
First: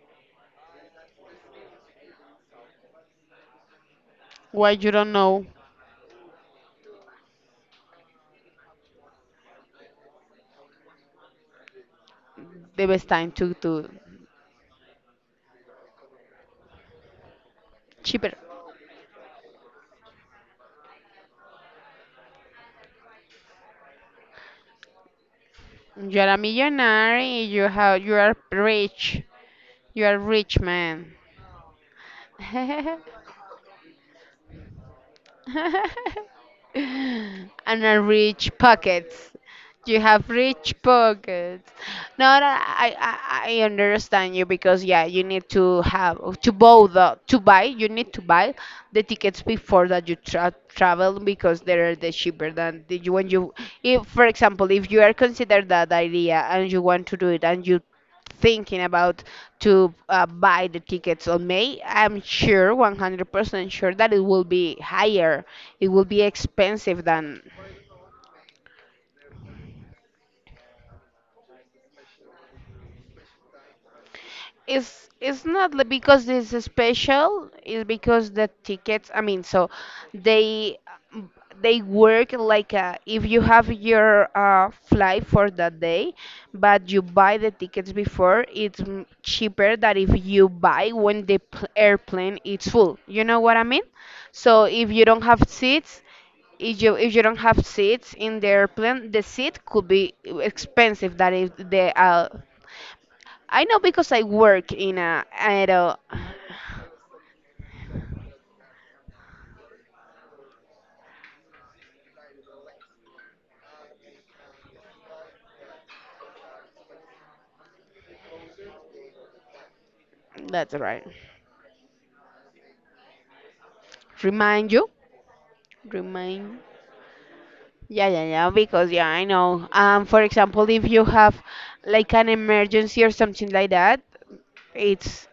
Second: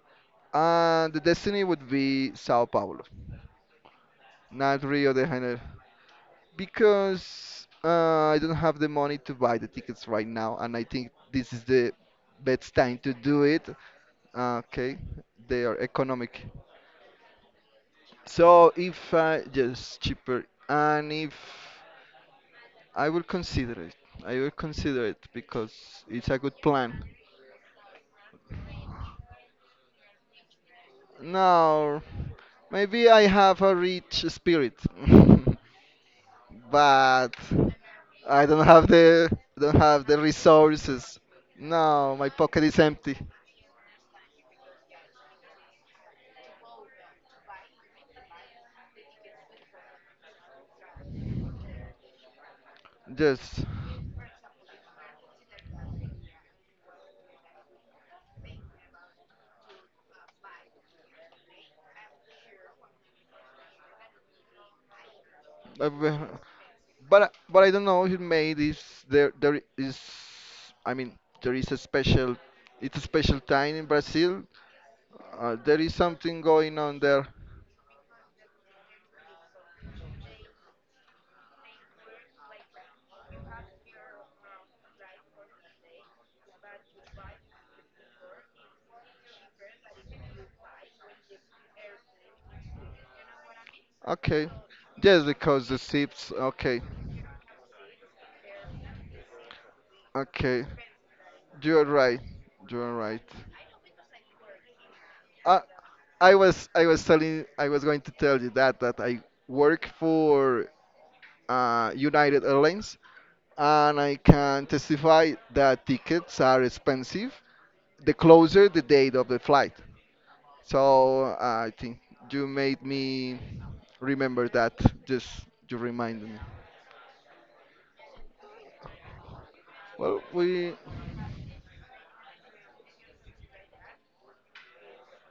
[SPEAKER 1] The destiny would be Sao Paulo,
[SPEAKER 2] Why
[SPEAKER 1] not
[SPEAKER 2] you
[SPEAKER 1] Rio
[SPEAKER 2] don't
[SPEAKER 1] de
[SPEAKER 2] know
[SPEAKER 1] Janeiro, because I don't have the money to buy the tickets right now, and I think this is the best
[SPEAKER 2] the
[SPEAKER 1] time
[SPEAKER 2] best
[SPEAKER 1] to
[SPEAKER 2] time
[SPEAKER 1] do it.
[SPEAKER 2] to
[SPEAKER 1] Okay, they are economic.
[SPEAKER 2] cheaper.
[SPEAKER 1] So if I just cheaper and if I will consider it, I will consider it because
[SPEAKER 2] You
[SPEAKER 1] it's
[SPEAKER 2] are a
[SPEAKER 1] a good plan.
[SPEAKER 2] millionaire. You have. You are rich. You are rich man.
[SPEAKER 1] Now, maybe I have a rich spirit, but
[SPEAKER 2] And a
[SPEAKER 1] I
[SPEAKER 2] rich pockets.
[SPEAKER 1] don't
[SPEAKER 2] You
[SPEAKER 1] have the
[SPEAKER 2] have rich
[SPEAKER 1] resources.
[SPEAKER 2] pockets.
[SPEAKER 1] Now my
[SPEAKER 2] No, no,
[SPEAKER 1] pocket is empty.
[SPEAKER 2] I understand you because yeah, you need to have to buy the to buy. You need to buy the tickets before that you tra travel because they are the cheaper than the, you when you.
[SPEAKER 1] Yes.
[SPEAKER 2] If for example, if you are considered that idea and you want to do it and you thinking about to buy the tickets on May, I'm sure, 100% sure that it will be higher. It will be
[SPEAKER 1] Well,
[SPEAKER 2] expensive
[SPEAKER 1] But I-
[SPEAKER 2] than.
[SPEAKER 1] but I don't know. It made is there there is I mean there is a special it's a special time in Brazil.
[SPEAKER 2] It's not
[SPEAKER 1] There
[SPEAKER 2] li-
[SPEAKER 1] is
[SPEAKER 2] because
[SPEAKER 1] something
[SPEAKER 2] it's
[SPEAKER 1] going on there.
[SPEAKER 2] special. It's because the tickets. I mean, so they they work like a, if you have your flight for that day, but you buy the tickets before, it's m- cheaper than if you buy when the pl- airplane is full. You know what I mean?
[SPEAKER 1] Okay.
[SPEAKER 2] So if you don't
[SPEAKER 1] Just
[SPEAKER 2] have
[SPEAKER 1] because the
[SPEAKER 2] seats,
[SPEAKER 1] sips. Okay.
[SPEAKER 2] if you don't have seats in the airplane, the seat could be
[SPEAKER 1] Okay.
[SPEAKER 2] expensive. That if
[SPEAKER 1] You're
[SPEAKER 2] the
[SPEAKER 1] right. You're right.
[SPEAKER 2] I know because I work in a
[SPEAKER 1] I
[SPEAKER 2] aero.
[SPEAKER 1] I was telling I was going to tell you that I work for United Airlines, and I can testify that tickets are expensive the closer the date of the flight.
[SPEAKER 2] That's right.
[SPEAKER 1] So I think you made me remember
[SPEAKER 2] Remind
[SPEAKER 1] that.
[SPEAKER 2] you,
[SPEAKER 1] Just you reminded me.
[SPEAKER 2] remind. Yeah, yeah, yeah. Because yeah, I know. For
[SPEAKER 1] Well,
[SPEAKER 2] example,
[SPEAKER 1] we
[SPEAKER 2] if you have like an emergency or something like that, it's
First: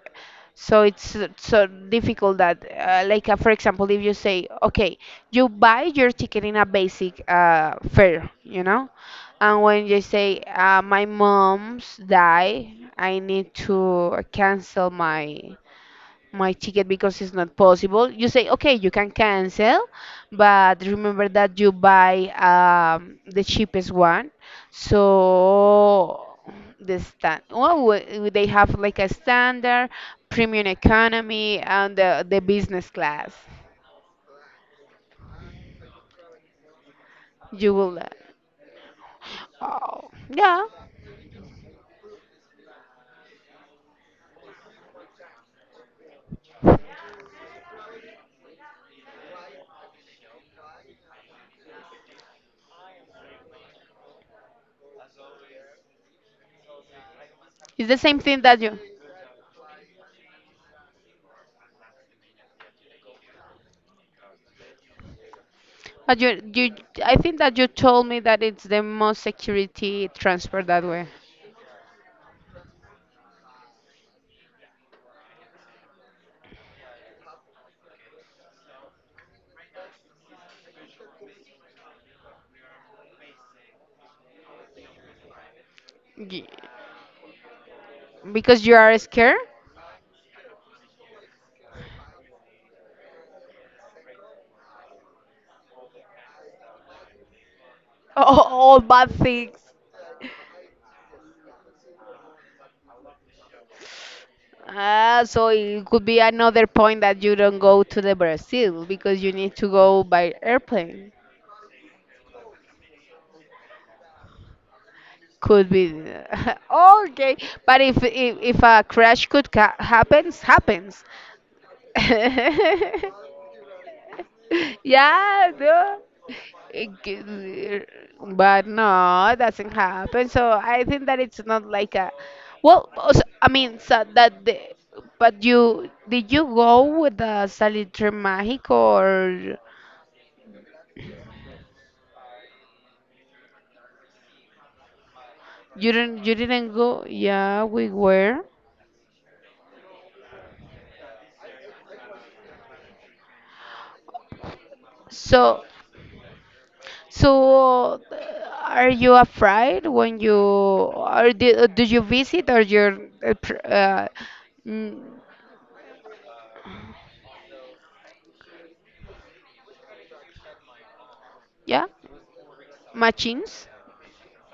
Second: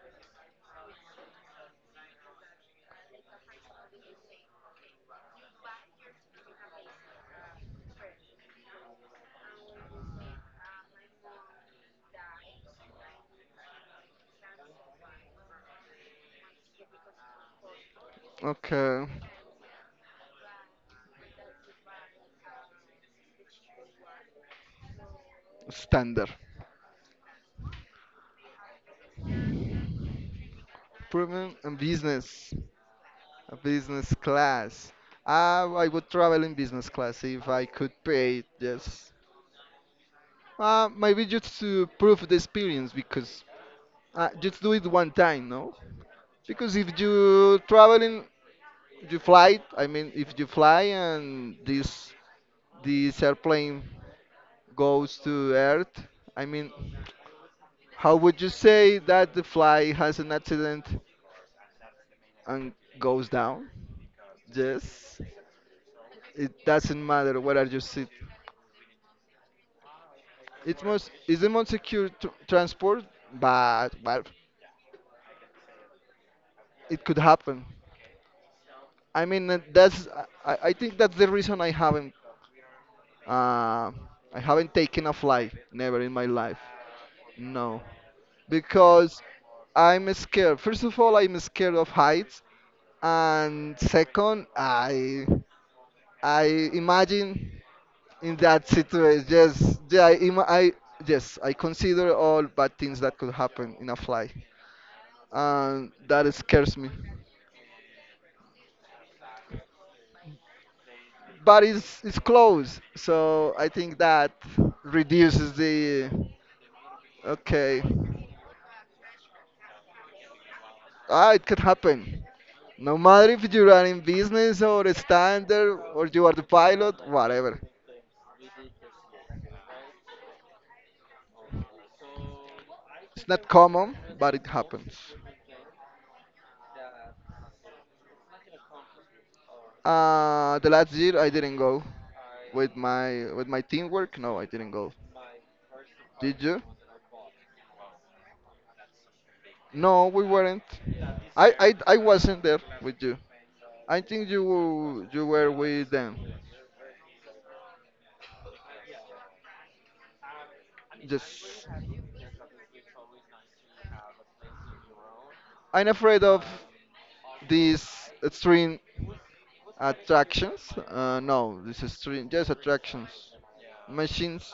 [SPEAKER 2] so it's so difficult that like for example if you say okay you buy your ticket in a basic fare you know and when you say my mom's die I need to cancel my my ticket because it's not possible. You say, okay, you
[SPEAKER 1] okay.
[SPEAKER 2] can cancel, but remember that you buy the cheapest one. So
[SPEAKER 1] Standard
[SPEAKER 2] the stand, well, we- they have like a standard, premium
[SPEAKER 1] improvement
[SPEAKER 2] economy,
[SPEAKER 1] and
[SPEAKER 2] and the
[SPEAKER 1] business,
[SPEAKER 2] business class.
[SPEAKER 1] a business class. I would travel in business class if I
[SPEAKER 2] You
[SPEAKER 1] could
[SPEAKER 2] will,
[SPEAKER 1] pay it. Yes.
[SPEAKER 2] oh, yeah,
[SPEAKER 1] Maybe just to prove the experience because just do it one time, no? Because if you traveling, you fly. I mean, if you fly and this airplane goes to Earth, I mean,
[SPEAKER 2] it's the
[SPEAKER 1] how
[SPEAKER 2] same
[SPEAKER 1] would
[SPEAKER 2] thing
[SPEAKER 1] you
[SPEAKER 2] that you.
[SPEAKER 1] say that the fly has an accident and goes down? Yes,
[SPEAKER 2] But
[SPEAKER 1] it doesn't
[SPEAKER 2] I think
[SPEAKER 1] matter where
[SPEAKER 2] that
[SPEAKER 1] are
[SPEAKER 2] you
[SPEAKER 1] you
[SPEAKER 2] told
[SPEAKER 1] sit.
[SPEAKER 2] me that it's the most security transport
[SPEAKER 1] It
[SPEAKER 2] that way,
[SPEAKER 1] most is the most secure tr transport, but it could happen. I mean, that's I, I think that's the reason Uh, I haven't taken a flight, never in my
[SPEAKER 2] Y-
[SPEAKER 1] life. No,
[SPEAKER 2] because you are
[SPEAKER 1] because
[SPEAKER 2] scared.
[SPEAKER 1] I'm scared. First of all, I'm scared of heights, and second, I imagine in
[SPEAKER 2] all,
[SPEAKER 1] that
[SPEAKER 2] all bad
[SPEAKER 1] situation.
[SPEAKER 2] things.
[SPEAKER 1] Yes, yeah, I, ima- I yes, I consider all bad things that could happen in a flight,
[SPEAKER 2] Ah, so it
[SPEAKER 1] and
[SPEAKER 2] could be
[SPEAKER 1] that
[SPEAKER 2] another
[SPEAKER 1] scares me.
[SPEAKER 2] point that you don't go to the Brazil because you need to go by airplane.
[SPEAKER 1] But it's close, so I think that reduces
[SPEAKER 2] Could be
[SPEAKER 1] the
[SPEAKER 2] the- okay,
[SPEAKER 1] okay.
[SPEAKER 2] but if a crash could ca- happens, happens.
[SPEAKER 1] Ah, it could happen. No matter if you are in business or a
[SPEAKER 2] Yeah,
[SPEAKER 1] standard
[SPEAKER 2] no.
[SPEAKER 1] or you are the
[SPEAKER 2] It
[SPEAKER 1] pilot,
[SPEAKER 2] g-
[SPEAKER 1] whatever.
[SPEAKER 2] But no, it doesn't happen. So I think that it's not like a. Well, also,
[SPEAKER 1] It's not
[SPEAKER 2] I mean,
[SPEAKER 1] common,
[SPEAKER 2] so
[SPEAKER 1] but
[SPEAKER 2] that
[SPEAKER 1] it
[SPEAKER 2] the,
[SPEAKER 1] happens.
[SPEAKER 2] but you did you go with the Salitre Mágico or
[SPEAKER 1] The last year I didn't go with my teamwork. No, I didn't go.
[SPEAKER 2] you
[SPEAKER 1] Did you?
[SPEAKER 2] didn't go? Yeah, we were.
[SPEAKER 1] No, we weren't. I wasn't there with you. I think you were
[SPEAKER 2] So
[SPEAKER 1] with them.
[SPEAKER 2] so are you afraid when you or
[SPEAKER 1] Yes.
[SPEAKER 2] do, do you visit or your uh, pr- uh, mm,
[SPEAKER 1] I'm afraid of this extreme Attractions? No, this
[SPEAKER 2] yeah
[SPEAKER 1] is string. Yes, attractions.
[SPEAKER 2] machines?
[SPEAKER 1] Machines,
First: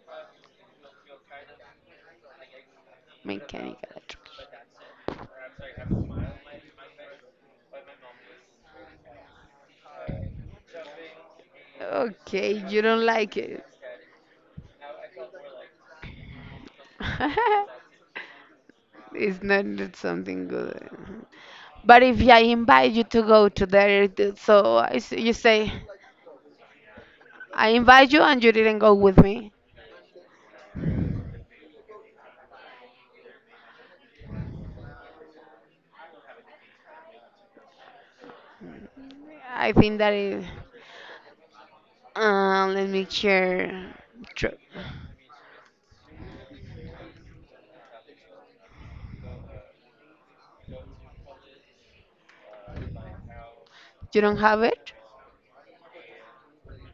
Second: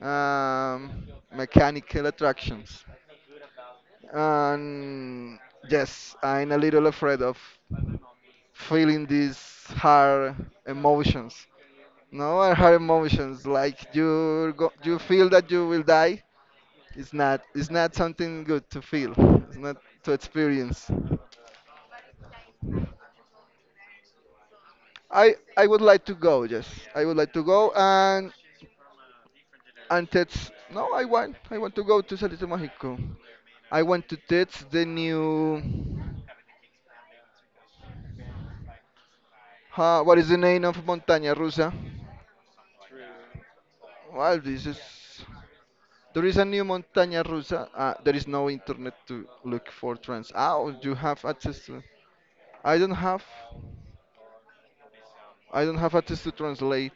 [SPEAKER 1] um, mechanical attractions.
[SPEAKER 2] Mechanical electrical.
[SPEAKER 1] And yes, I'm a little afraid of feeling these hard emotions. No, are
[SPEAKER 2] Okay,
[SPEAKER 1] hard
[SPEAKER 2] you don't like
[SPEAKER 1] emotions
[SPEAKER 2] it.
[SPEAKER 1] like you go, you feel that you will die. It's not something good to feel.
[SPEAKER 2] It's
[SPEAKER 1] It's
[SPEAKER 2] not
[SPEAKER 1] not
[SPEAKER 2] not
[SPEAKER 1] to
[SPEAKER 2] something good.
[SPEAKER 1] experience.
[SPEAKER 2] But if I invite you to go to there, th- so I s you
[SPEAKER 1] I
[SPEAKER 2] say,
[SPEAKER 1] would like to go. Yes, I would like to
[SPEAKER 2] I
[SPEAKER 1] go
[SPEAKER 2] invite you and you didn't go with me.
[SPEAKER 1] and that's no I want I want to go to Salito Mágico. I want to test the new
[SPEAKER 2] I think that
[SPEAKER 1] what is the
[SPEAKER 2] is.
[SPEAKER 1] name of montaña rusa?
[SPEAKER 2] Let me check.
[SPEAKER 1] Well
[SPEAKER 2] True.
[SPEAKER 1] this is there is a new montaña rusa. There is no internet to look for trans. oh, do you have access to? i don't have
[SPEAKER 2] You don't have it?
[SPEAKER 1] I don't have access to translate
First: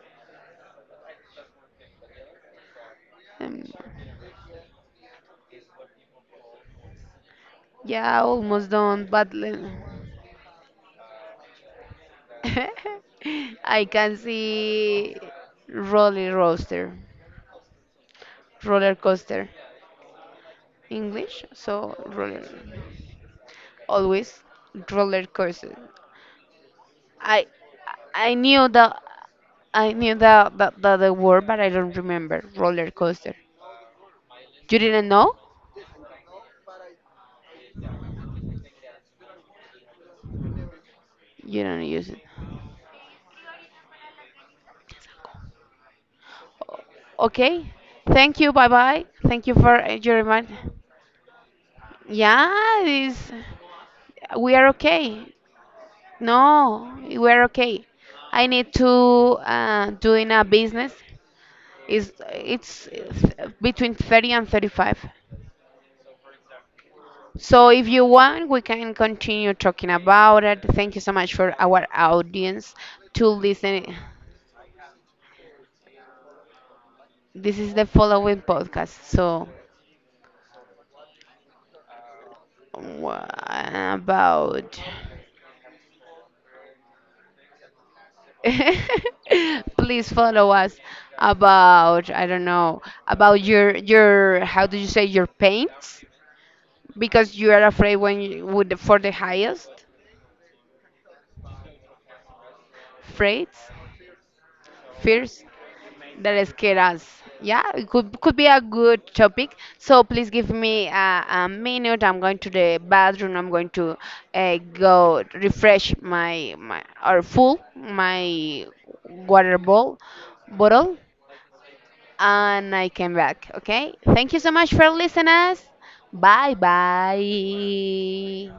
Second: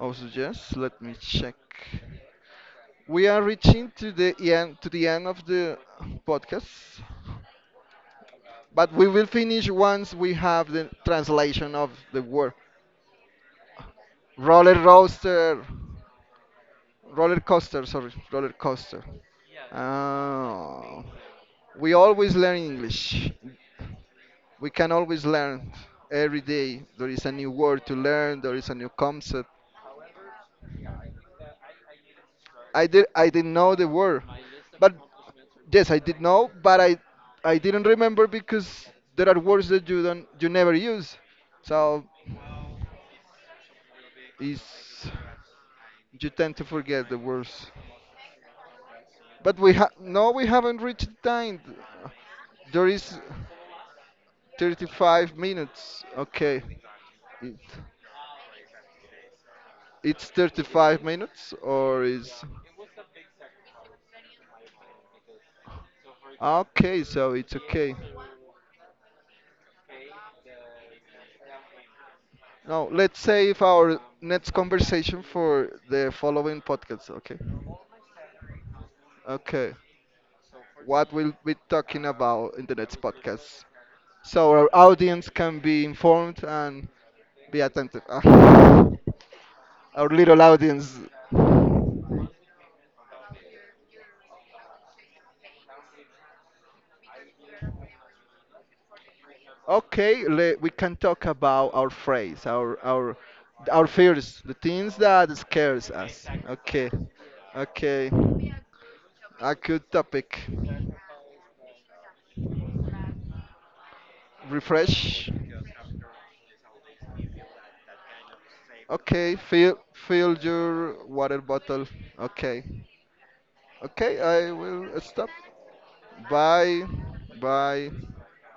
[SPEAKER 1] also. yes, let me check. We are
[SPEAKER 2] Um,
[SPEAKER 1] reaching to the end of the podcast.
[SPEAKER 2] yeah, almost
[SPEAKER 1] But
[SPEAKER 2] done,
[SPEAKER 1] we will
[SPEAKER 2] but let
[SPEAKER 1] finish once we have the translation of the word.
[SPEAKER 2] I can
[SPEAKER 1] Roller
[SPEAKER 2] see
[SPEAKER 1] roaster,
[SPEAKER 2] roller coaster.
[SPEAKER 1] Roller coaster, sorry, roller
[SPEAKER 2] Roller
[SPEAKER 1] coaster.
[SPEAKER 2] coaster.
[SPEAKER 1] Oh,
[SPEAKER 2] English, so
[SPEAKER 1] we always
[SPEAKER 2] roller.
[SPEAKER 1] learn English.
[SPEAKER 2] Always
[SPEAKER 1] We can
[SPEAKER 2] roller
[SPEAKER 1] always learn
[SPEAKER 2] coaster.
[SPEAKER 1] every day. There is a
[SPEAKER 2] I
[SPEAKER 1] new word to
[SPEAKER 2] I
[SPEAKER 1] learn. There
[SPEAKER 2] knew
[SPEAKER 1] is a new
[SPEAKER 2] the
[SPEAKER 1] concept.
[SPEAKER 2] I knew the, the word, but I don't remember roller
[SPEAKER 1] I
[SPEAKER 2] coaster.
[SPEAKER 1] didn't know the word,
[SPEAKER 2] You
[SPEAKER 1] but
[SPEAKER 2] didn't know?
[SPEAKER 1] yes, I did know, but I didn't remember because there are words that you never use.
[SPEAKER 2] You don't
[SPEAKER 1] So
[SPEAKER 2] use it.
[SPEAKER 1] is you tend to forget the words.
[SPEAKER 2] Okay. Thank you. Bye bye. Thank you
[SPEAKER 1] But we
[SPEAKER 2] for
[SPEAKER 1] ha
[SPEAKER 2] your
[SPEAKER 1] no, we
[SPEAKER 2] remind.
[SPEAKER 1] haven't reached time.
[SPEAKER 2] Yeah,
[SPEAKER 1] There is
[SPEAKER 2] this we are okay.
[SPEAKER 1] 35 minutes. Okay,
[SPEAKER 2] No, we are
[SPEAKER 1] it,
[SPEAKER 2] okay. I need to
[SPEAKER 1] it's
[SPEAKER 2] doing a business.
[SPEAKER 1] 35 minutes or
[SPEAKER 2] Is
[SPEAKER 1] is
[SPEAKER 2] it's between 30 and 35.
[SPEAKER 1] okay, so it's
[SPEAKER 2] So if
[SPEAKER 1] okay.
[SPEAKER 2] you want, we can continue talking about it. Thank you so much for our audience
[SPEAKER 1] Now let's
[SPEAKER 2] to
[SPEAKER 1] save
[SPEAKER 2] listen.
[SPEAKER 1] our next conversation for the following podcast. Okay.
[SPEAKER 2] This is the following podcast. So
[SPEAKER 1] Okay. What we'll be talking about in the next
[SPEAKER 2] wha-
[SPEAKER 1] podcast, so our
[SPEAKER 2] about
[SPEAKER 1] audience can be informed and be attentive. Ah, our
[SPEAKER 2] please
[SPEAKER 1] little
[SPEAKER 2] follow us
[SPEAKER 1] audience.
[SPEAKER 2] about I don't know about your how do you say your pains because you are afraid when you, would for the highest
[SPEAKER 1] Okay, we can talk about our phrase, our
[SPEAKER 2] freights.
[SPEAKER 1] our fears, the things that
[SPEAKER 2] Fears
[SPEAKER 1] scares us.
[SPEAKER 2] that scare
[SPEAKER 1] Okay,
[SPEAKER 2] us. Yeah, it
[SPEAKER 1] okay,
[SPEAKER 2] could be a good topic.
[SPEAKER 1] a good
[SPEAKER 2] So please
[SPEAKER 1] topic.
[SPEAKER 2] give me a minute. I'm going to the bathroom. I'm going to go
[SPEAKER 1] Refresh.
[SPEAKER 2] refresh my my or full my
[SPEAKER 1] Okay,
[SPEAKER 2] water bowl
[SPEAKER 1] fill
[SPEAKER 2] bottle,
[SPEAKER 1] your water bottle. Okay,
[SPEAKER 2] and I came back. Okay.
[SPEAKER 1] okay,
[SPEAKER 2] Thank you so
[SPEAKER 1] I
[SPEAKER 2] much for
[SPEAKER 1] will
[SPEAKER 2] listening
[SPEAKER 1] stop.
[SPEAKER 2] us. Bye
[SPEAKER 1] Bye. Bye.
[SPEAKER 2] bye.